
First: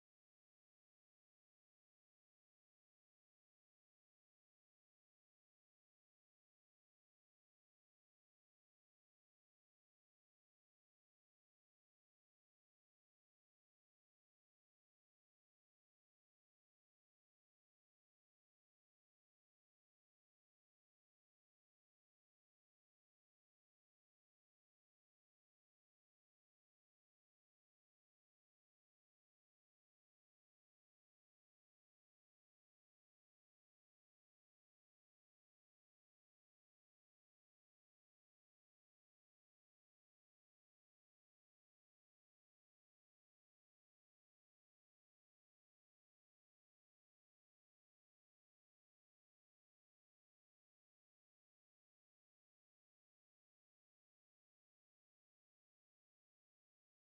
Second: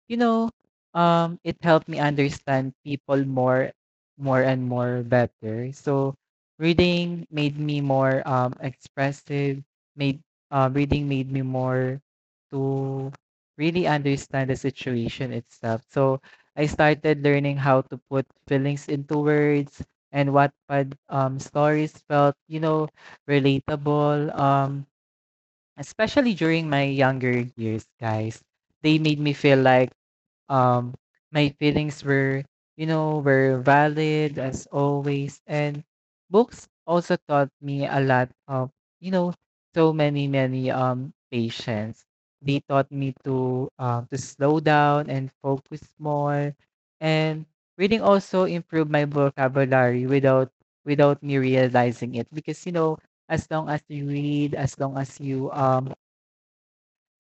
you know, it helped me understand people more, more and more better. So, reading made me more expressive. Made Reading made me more to really understand the situation itself. So, I started learning how to put feelings into words, and Wattpad stories felt, you know, relatable, especially during my younger years, guys. They made me feel like um, my feelings were valid as always. And books also taught me a lot of, you know, so many, many patience. They taught me to slow down and focus more. And reading also improved my vocabulary without me realizing it. Because, you know, as long as you read, as long as you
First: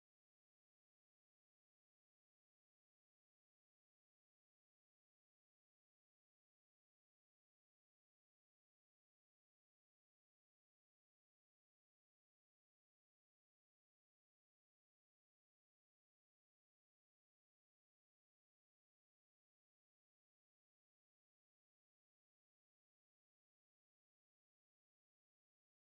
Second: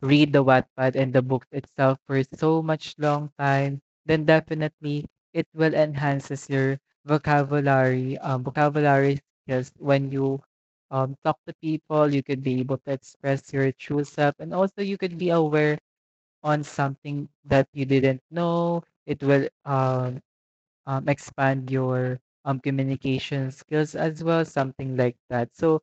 read the Wattpad and the book itself for so much long time, then definitely it will enhances your vocabulary skills when you talk to people. You could be able to express your true self, and also you could be aware on something that you didn't know. It will expand your communication skills as well, something like that. So,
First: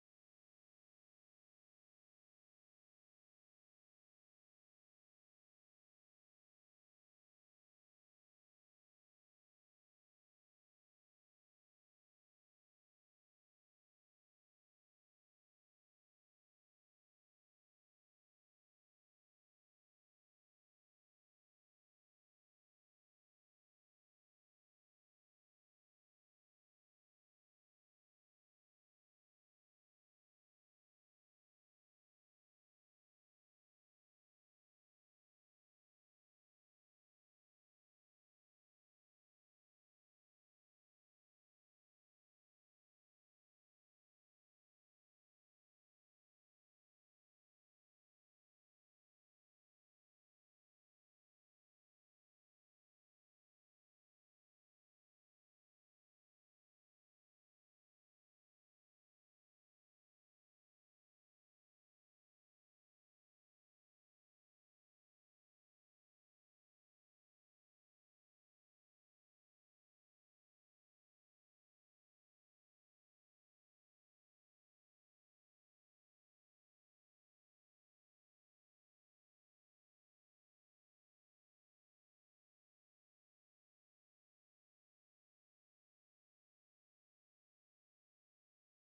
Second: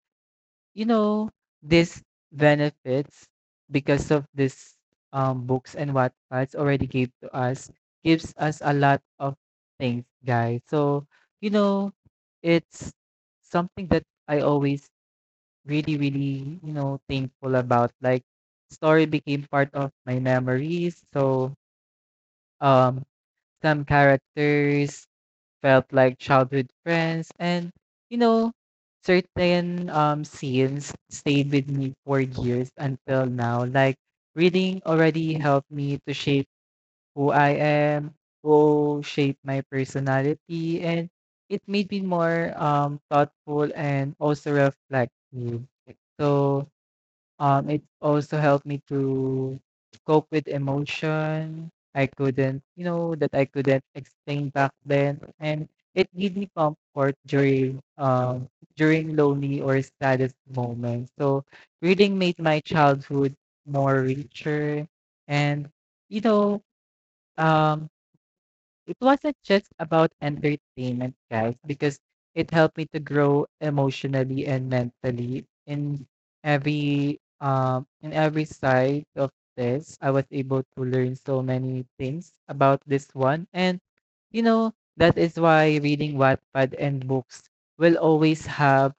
you know, this benefits because of this books and Wattpads already gave to us gives us a lot of things, guys. So, you know, it's something that I always really, really, you know, thankful about. Like, story became part of my memories. So, um, some characters felt like childhood friends. And, you know, certain scenes stayed with me for years until now. Like, reading already helped me to shape who I am, who shape my personality, and it made me more thoughtful and also reflective. So, it also helped me to cope with emotion I couldn't, you know, that I couldn't explain back then, and it gave me comfort during lonely or saddest moments. So reading made my childhood more richer, and you know, um, it wasn't just about entertainment, guys, because it helped me to grow emotionally and mentally in every side of this. I was able to learn so many things about this one, and you know, that is why reading Wattpad and books will always have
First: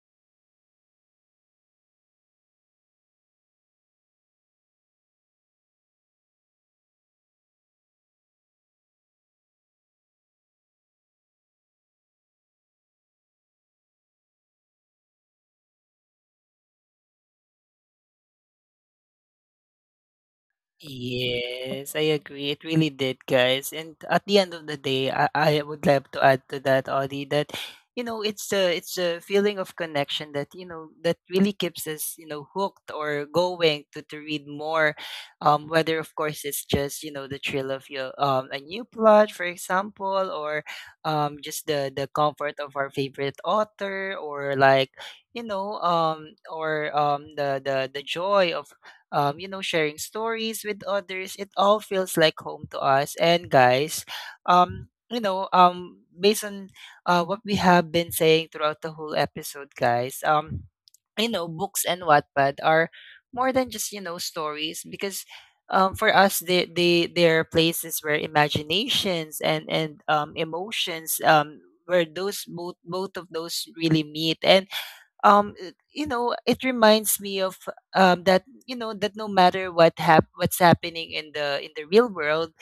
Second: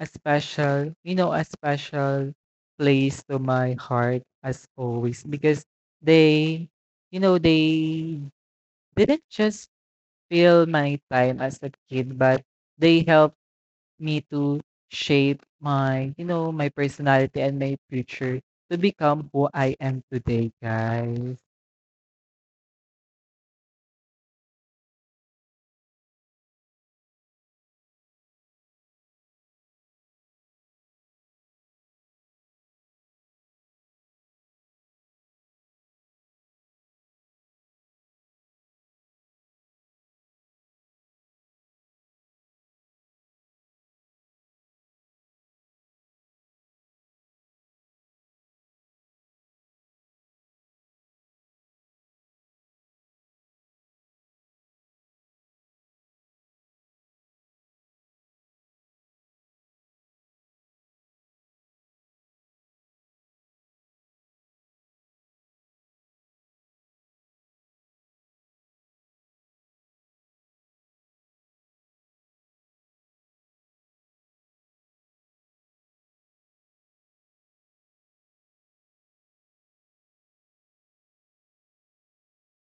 a special, a special place to my heart as always, because they, they didn't just feel my time as a kid, but they helped me to shape my, my personality and my future, to become who I am today, guys.
Yes, I agree. It really did, guys. And at the end of the day, I would like to add to that, Audie, that it's a feeling of connection that, that really keeps us, hooked or going to read more. Whether of course it's just, the thrill of your a new plot, for example, or just the comfort of our favorite author, or like, you know or the joy of sharing stories with others. It all feels like home to us. And guys, based on what we have been saying throughout the whole episode, guys, books and Wattpad are more than just, stories, because for us they're places where imaginations and emotions, where those both, of those really meet. And you know it reminds me of that, that no matter what's happening in the real world,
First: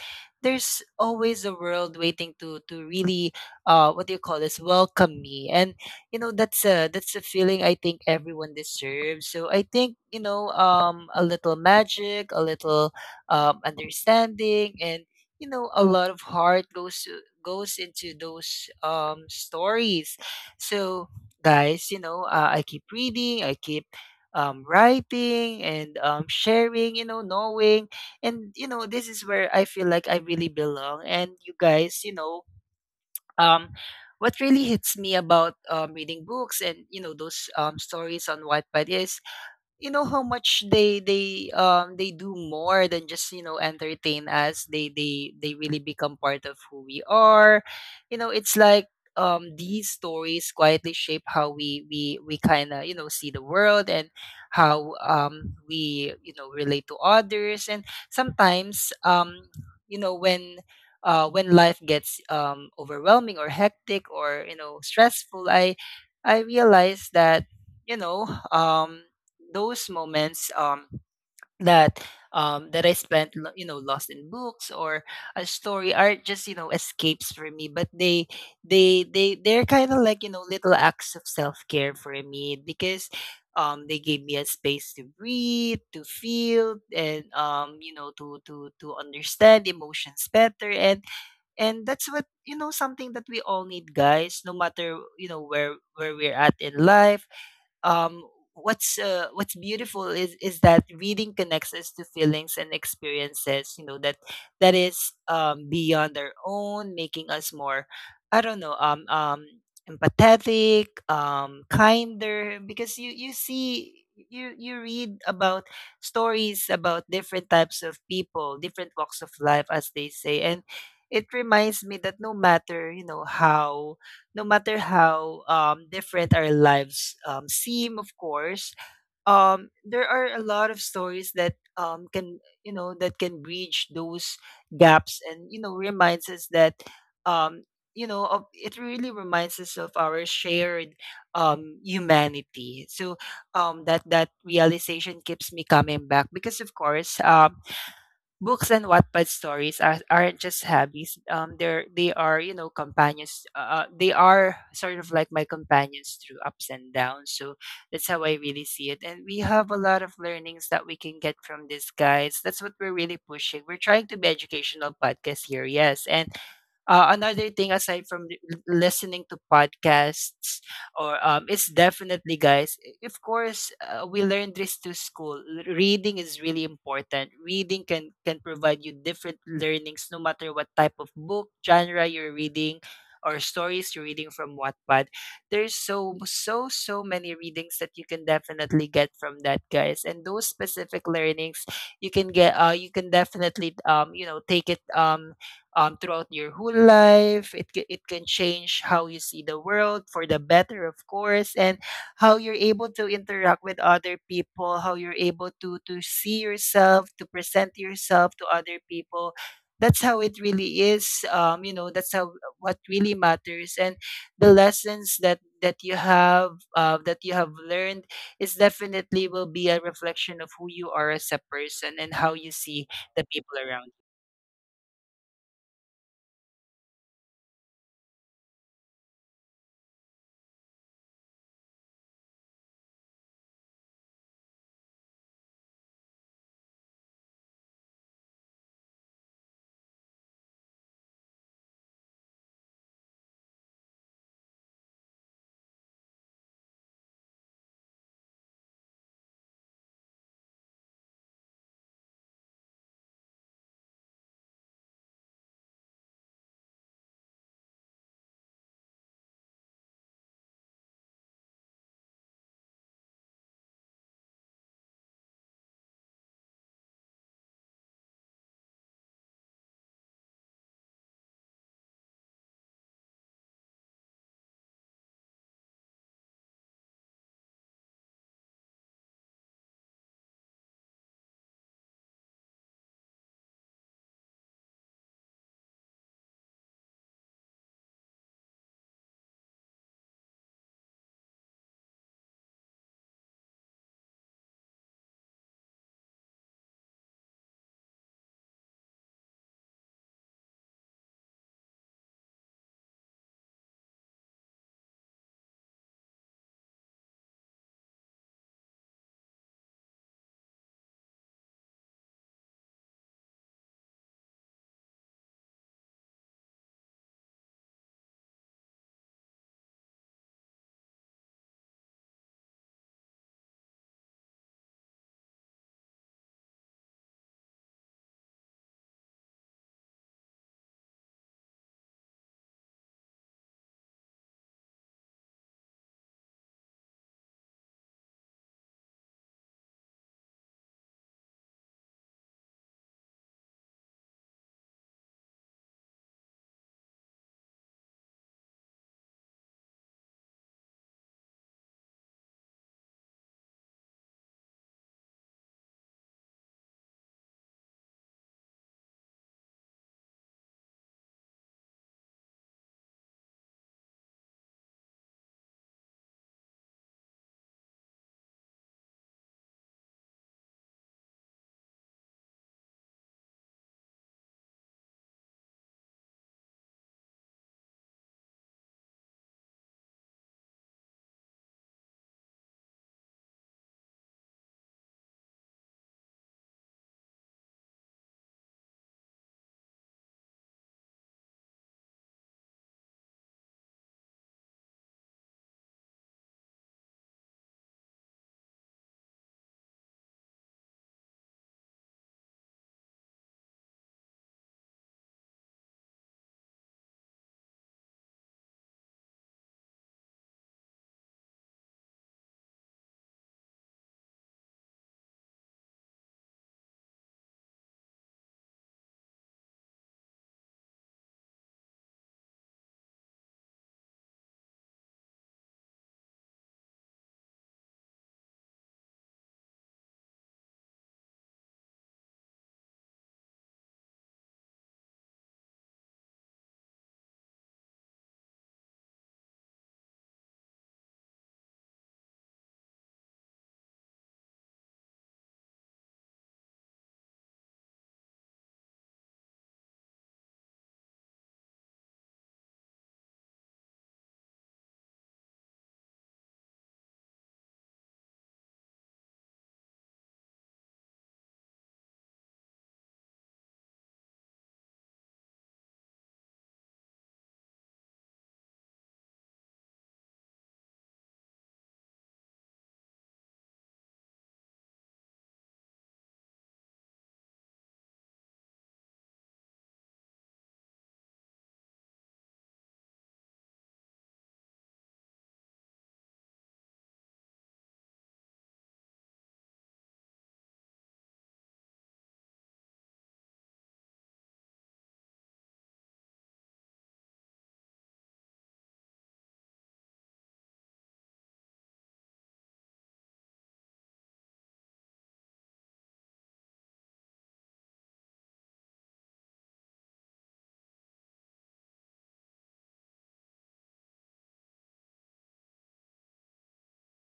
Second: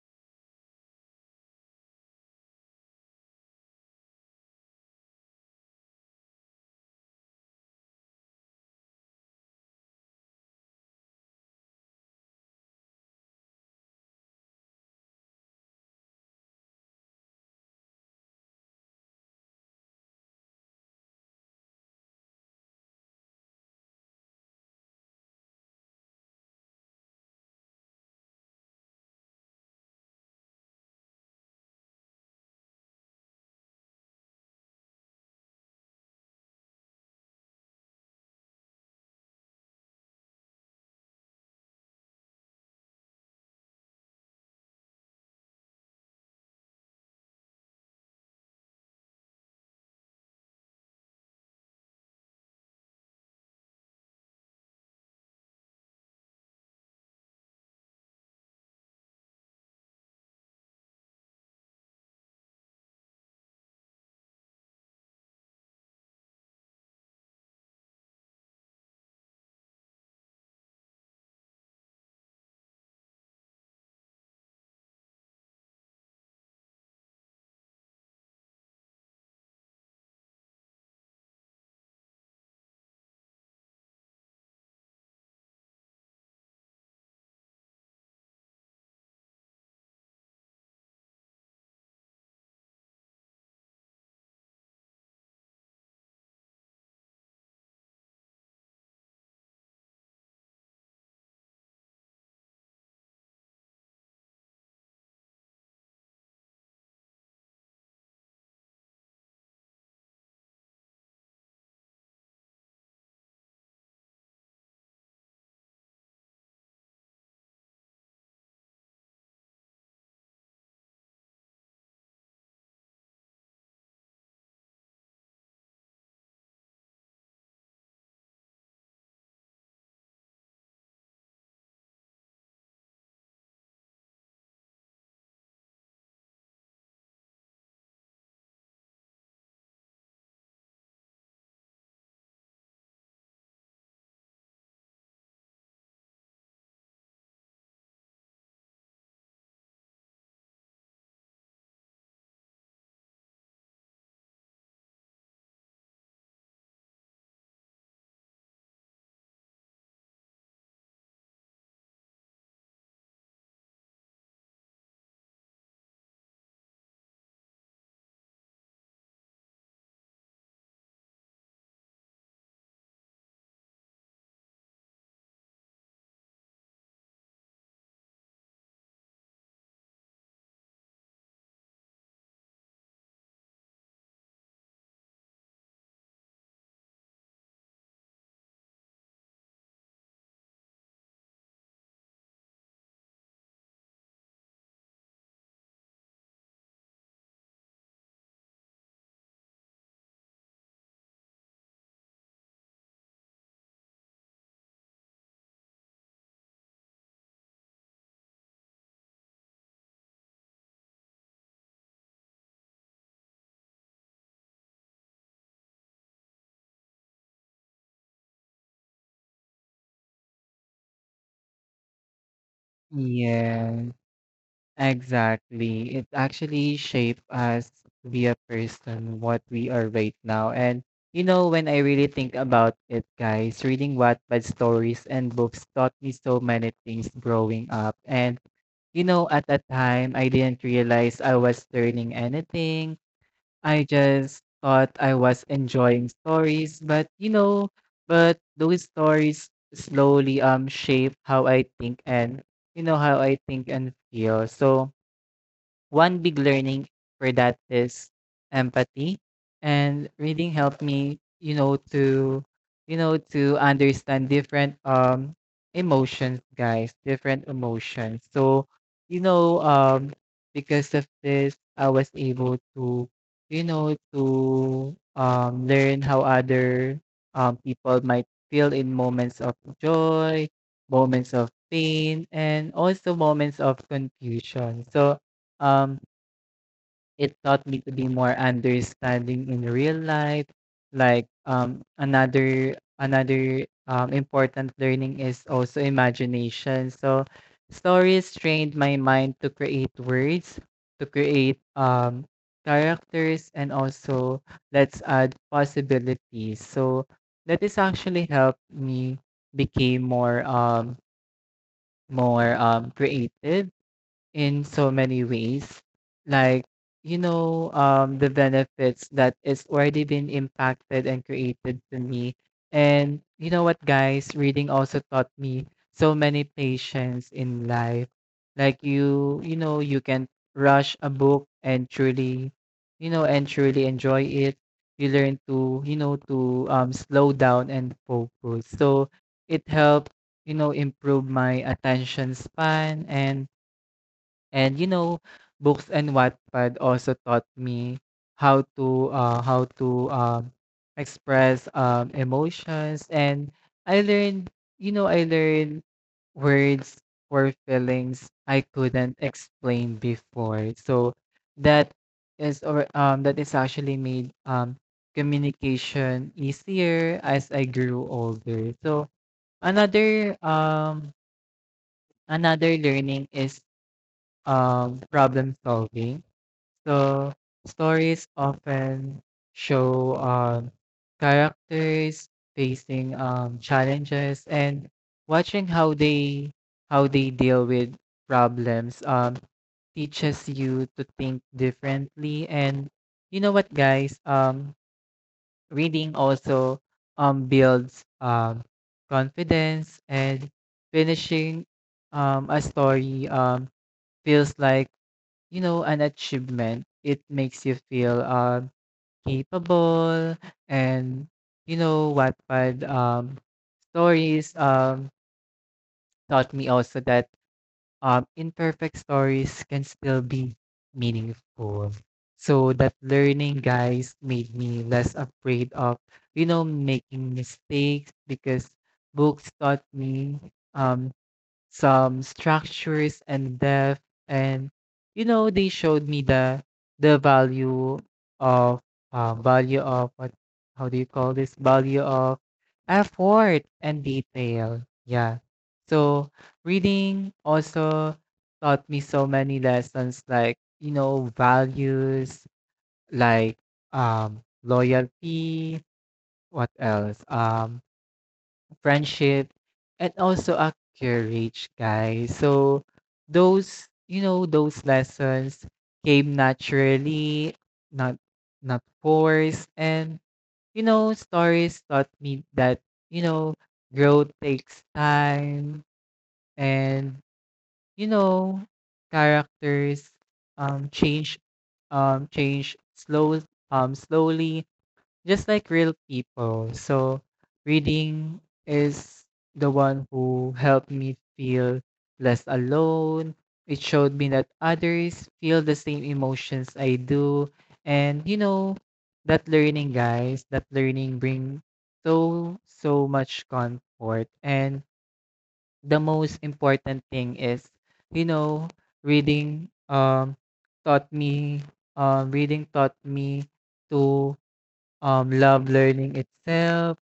there's always a world waiting to really, what do you call this, welcome me. And you know that's a feeling I think everyone deserves. So I think, a little magic, a little understanding, and, a lot of heart goes to, goes into those stories. So guys, you know, I keep reading, I keep writing and sharing, knowing. And, this is where I feel like I really belong. And you guys, um, what really hits me about reading books and, those stories on Wattpad is, how much they do more than just, entertain us. They really become part of who we are. You know, it's like, these stories quietly shape how we kind of, see the world, and how we, relate to others. And sometimes, you know when when life gets overwhelming or hectic, or you know, stressful, I realize that, you know um those moments that that I spent lost in books or a story, are just, escapes for me, but they're kind of like, little acts of self-care for me, because they gave me a space to breathe, to feel, and you know to understand emotions better. And that's what, something that we all need, guys, no matter, where we're at in life. Um, what's uh, what's beautiful is that reading connects us to feelings and experiences, that that is beyond our own, making us more, I don't know empathetic, kinder, because you you read about stories about different types of people, different walks of life, as they say. And it reminds me that no matter, how different our lives seem, of course, there are a lot of stories that can, that can bridge those gaps, and, reminds us that, um, it really reminds us of our shared humanity. So that realization keeps me coming back, because, of course, books and Wattpad stories aren't just hobbies. They are, you know, companions. They are sort of like my companions through ups and downs. So that's how I really see it. And we have a lot of learnings that we can get from these guides. That's what we're really pushing. We're trying to be educational podcast here, yes, and another thing aside from listening to podcasts or it's definitely guys of course, we learned this through school. Reading is really important. Reading can provide you different learnings, no matter what type of book genre you're reading or stories you're reading from Wattpad. There's so so many readings that you can definitely get from that, guys. And those specific learnings you can get, you can definitely, take it, throughout your whole life. It can change how you see the world for the better, of course, and how you're able to interact with other people, how you're able to see yourself, to present yourself to other people. That's how it really is. You know, that's how, what really matters, and the lessons that you have that you have learned is definitely will be a reflection of who you are as a person, and how you see the people
Yes,
around.
exactly. It actually shaped us to be a person what we are right now. And you know, when I really think about it, guys, reading Wattpad stories and books taught me so many things growing up. And you know, at that time, I didn't realize I was learning anything. I just thought I was enjoying stories, but those stories slowly shape how I think, and how I think and feel. So one big learning for that is empathy. And reading helped me, to understand different emotions, guys, different emotions. So, you know, um because of this I was able to, learn how other people might feel in moments of joy, moments of pain, and also moments of confusion. So um, it taught me to be more understanding in real life. Like another important learning is also imagination. So stories trained my mind to create words, to create characters, and also let's add possibilities. So that is actually helped me became more creative in so many ways. Like, the benefits that it's already been impacted and created to me. And you know what, guys, reading also taught me so many patience in life. Like, you can rush a book and truly, and truly enjoy it. You learn to, slow down and focus. So it helps, improve my attention span. And you know, books and Wattpad also taught me how to express emotions, and I learned, I learned words for feelings I couldn't explain before. So that that is actually made communication easier as I grew older. So another um another learning is problem solving. So stories often show characters facing challenges, and watching how they deal with problems teaches you to think differently. And you know what, guys, reading also builds confidence, and finishing a story feels like, you know, an achievement. It makes you feel capable. And you know what, but stories taught me also that imperfect stories can still be meaningful. So that learning, guys, made me less afraid of, you know, making mistakes, because books taught me um some structures and depth. And you know, they showed me the the value of value of what how do you call this value of effort and detail, yeah. So reading also taught me so many lessons, like, you know, values, like loyalty, what else, friendship, and also a courage, guys. So those, you know, those lessons came naturally, not not forced. And, you know, stories taught me that, you know, growth takes time, and, you know, characters change change slow slowly, just like real people. So reading is the one who helped me feel less alone. It showed me that others feel the same emotions I do. And you know, that learning, guys, that learning bring so so much comfort. And the most important thing is, you know, reading um taught me reading taught me to love learning itself.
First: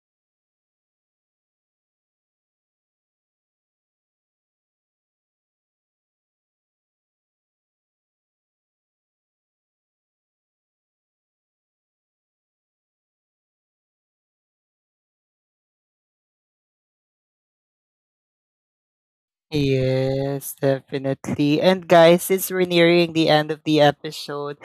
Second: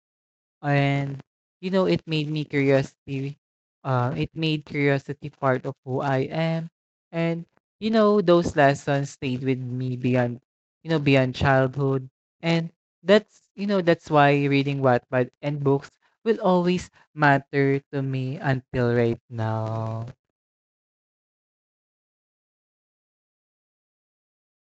And you know, it made me curiosity. It made curiosity part of who I am. And you know, those lessons stayed with me beyond, beyond childhood. And that's, you know, that's why reading Wattpad and books will always matter to me until right now.
Yes, definitely. And guys, since we're nearing the end of the episode,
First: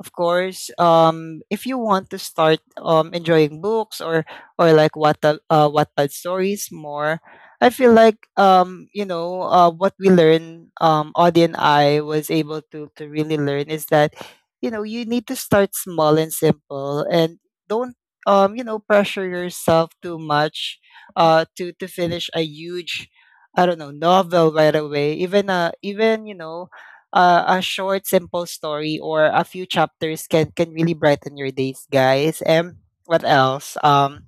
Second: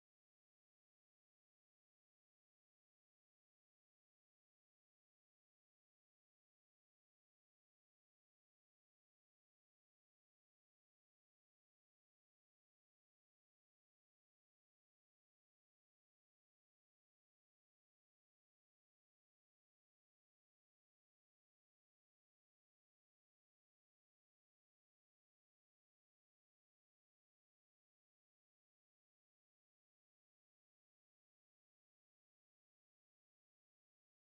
of course, if you want to start enjoying books or like what the Wattpad stories more, I feel like, what we learned, Audie and I was able to really learn is that, you need to start small and simple, and don't pressure yourself too much to finish a huge, I don't know, novel right away. Even, you know, a short simple story or a few chapters can really brighten your days, guys. And what else?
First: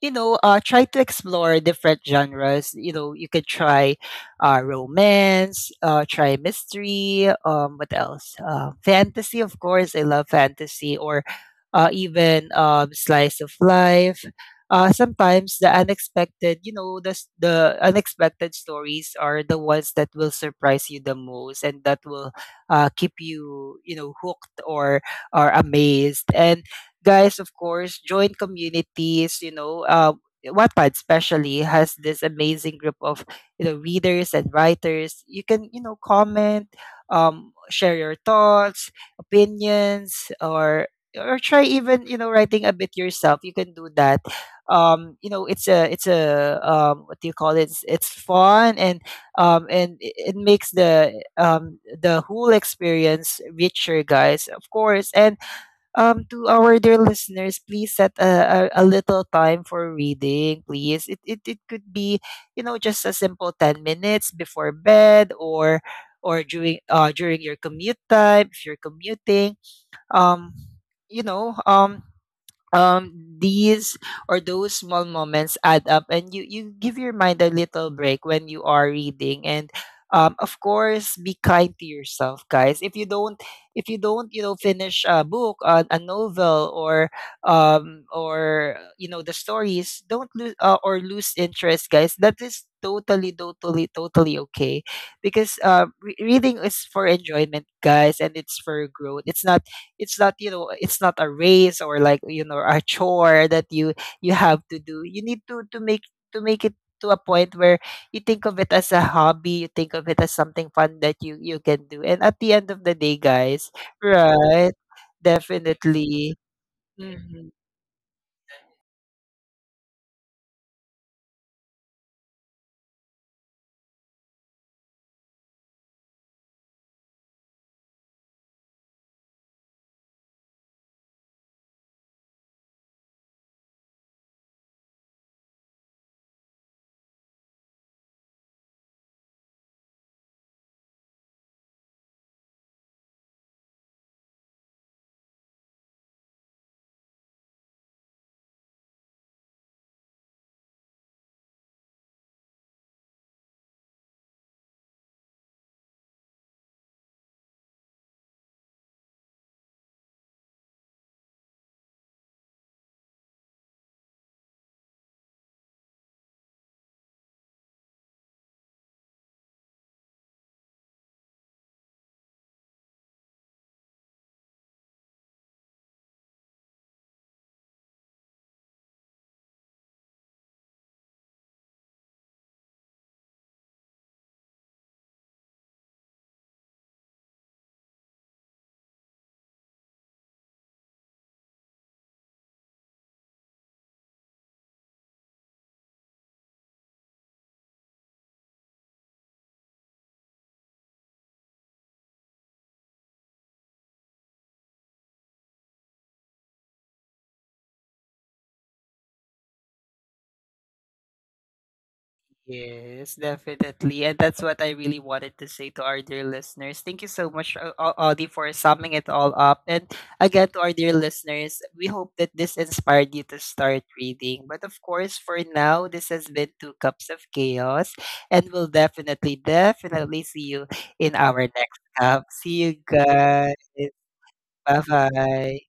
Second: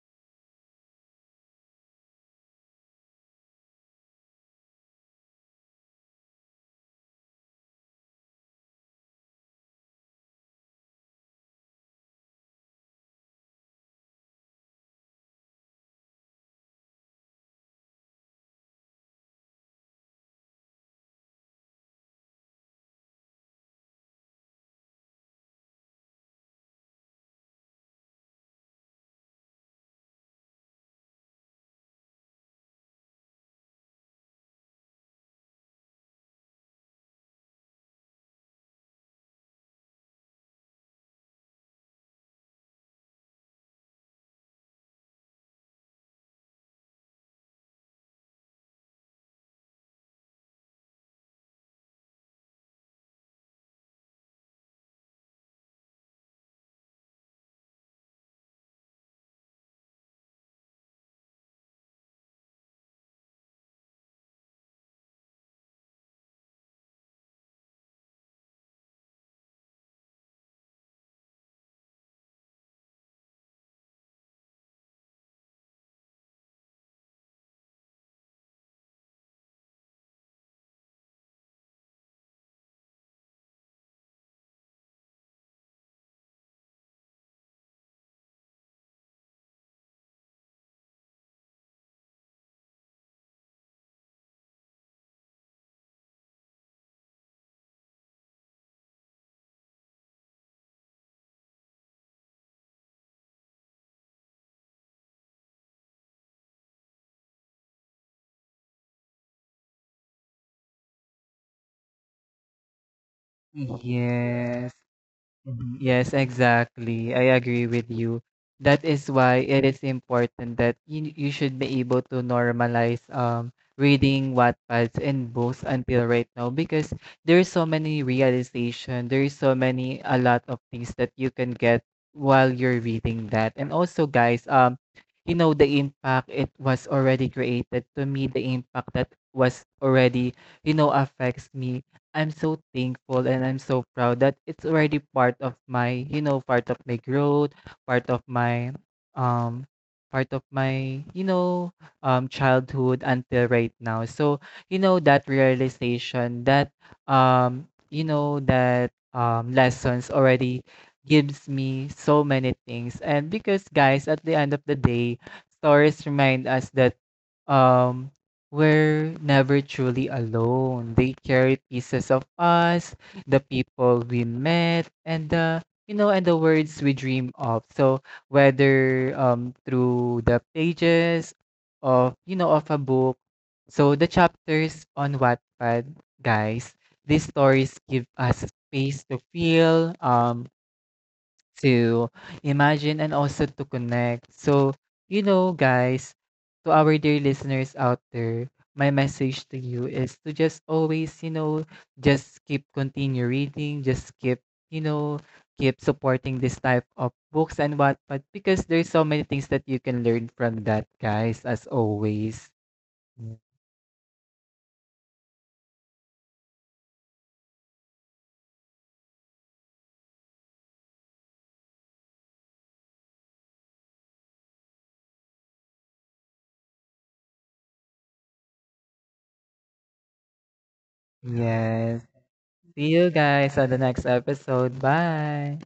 You know, try to explore different genres. You know, you could try romance, try mystery, what else? Fantasy, of course. I love fantasy, or even slice of life. Sometimes the unexpected, you know, the unexpected stories are the ones that will surprise you the most, and that will keep you, you know, hooked or amazed. And guys, of course, join communities, you know, Wattpad especially has this amazing group of, you know, readers and writers. You can, you know, comment, share your thoughts, opinions, or try even, you know, writing a bit yourself. You can do that. You know, it's a what do you call it? It's fun, and it makes the whole experience richer, guys. Of course. And to our dear listeners, please set a, a, little time for reading, please. It it could be, you know, just a simple 10 minutes before bed, or during during your commute time, if you're commuting. um you know um um these or those small moments add up, and you give your mind a little break when you are reading. And of course, be kind to yourself, guys. If you don't, you know, finish a book, a novel, or you know, the stories don't lose, or lose interest, guys, that is totally, totally, totally okay, because reading is for enjoyment, guys, and it's for growth. It's not, it's not, you know, it's not a race, or like, you know, a chore that you have to do. You need to make, to make it to a point where you think of it as a hobby, you think of it as something fun that you can do. And at the end of the day, guys,
Yes.
right,
Mhm. Yes,
definitely.
exactly. I
Mhm.
agree with you. That is why it is important that you should be able to normalize reading Wattpads and books until right now, because there's so many realization, there's so many a lot of things that you can get while you're reading that. And also guys, you know the impact it was already created to me, the impact that was already, you know, affects me. I'm so thankful and I'm so proud that it's already part of my, you know, part of my growth, part of my um part of my, you know, childhood until right now. So, you know, that realization, that you know, that lessons already gives me so many things. And because guys, at the end of the day, stories remind us that um we're never truly alone. They carried pieces of us, the people we met, and the, you know, and the words we dream of. So whether through the pages of, you know, of a book, so the chapters on Wattpad, guys, these stories give us space to feel, to imagine and also to connect. So, you know, guys, to our dear listeners out there, my message to you is to just always, you know, just keep continue reading, just keep, you know, keep supporting this type of books and what, but because there's so many things that you can learn from that, guys, as always.
Yes, definitely. And that's what I really wanted to say to our dear listeners. Thank you so much, Audie, for summing it all up. And again, to our dear listeners, we hope that this inspired you to start reading. But of course, for now, this has been Two Cups of Chaos. And we'll definitely, definitely see you in our next
Yes.
cup. See you
See you
guys.
guys on the next
Bye
episode.
bye.
Bye.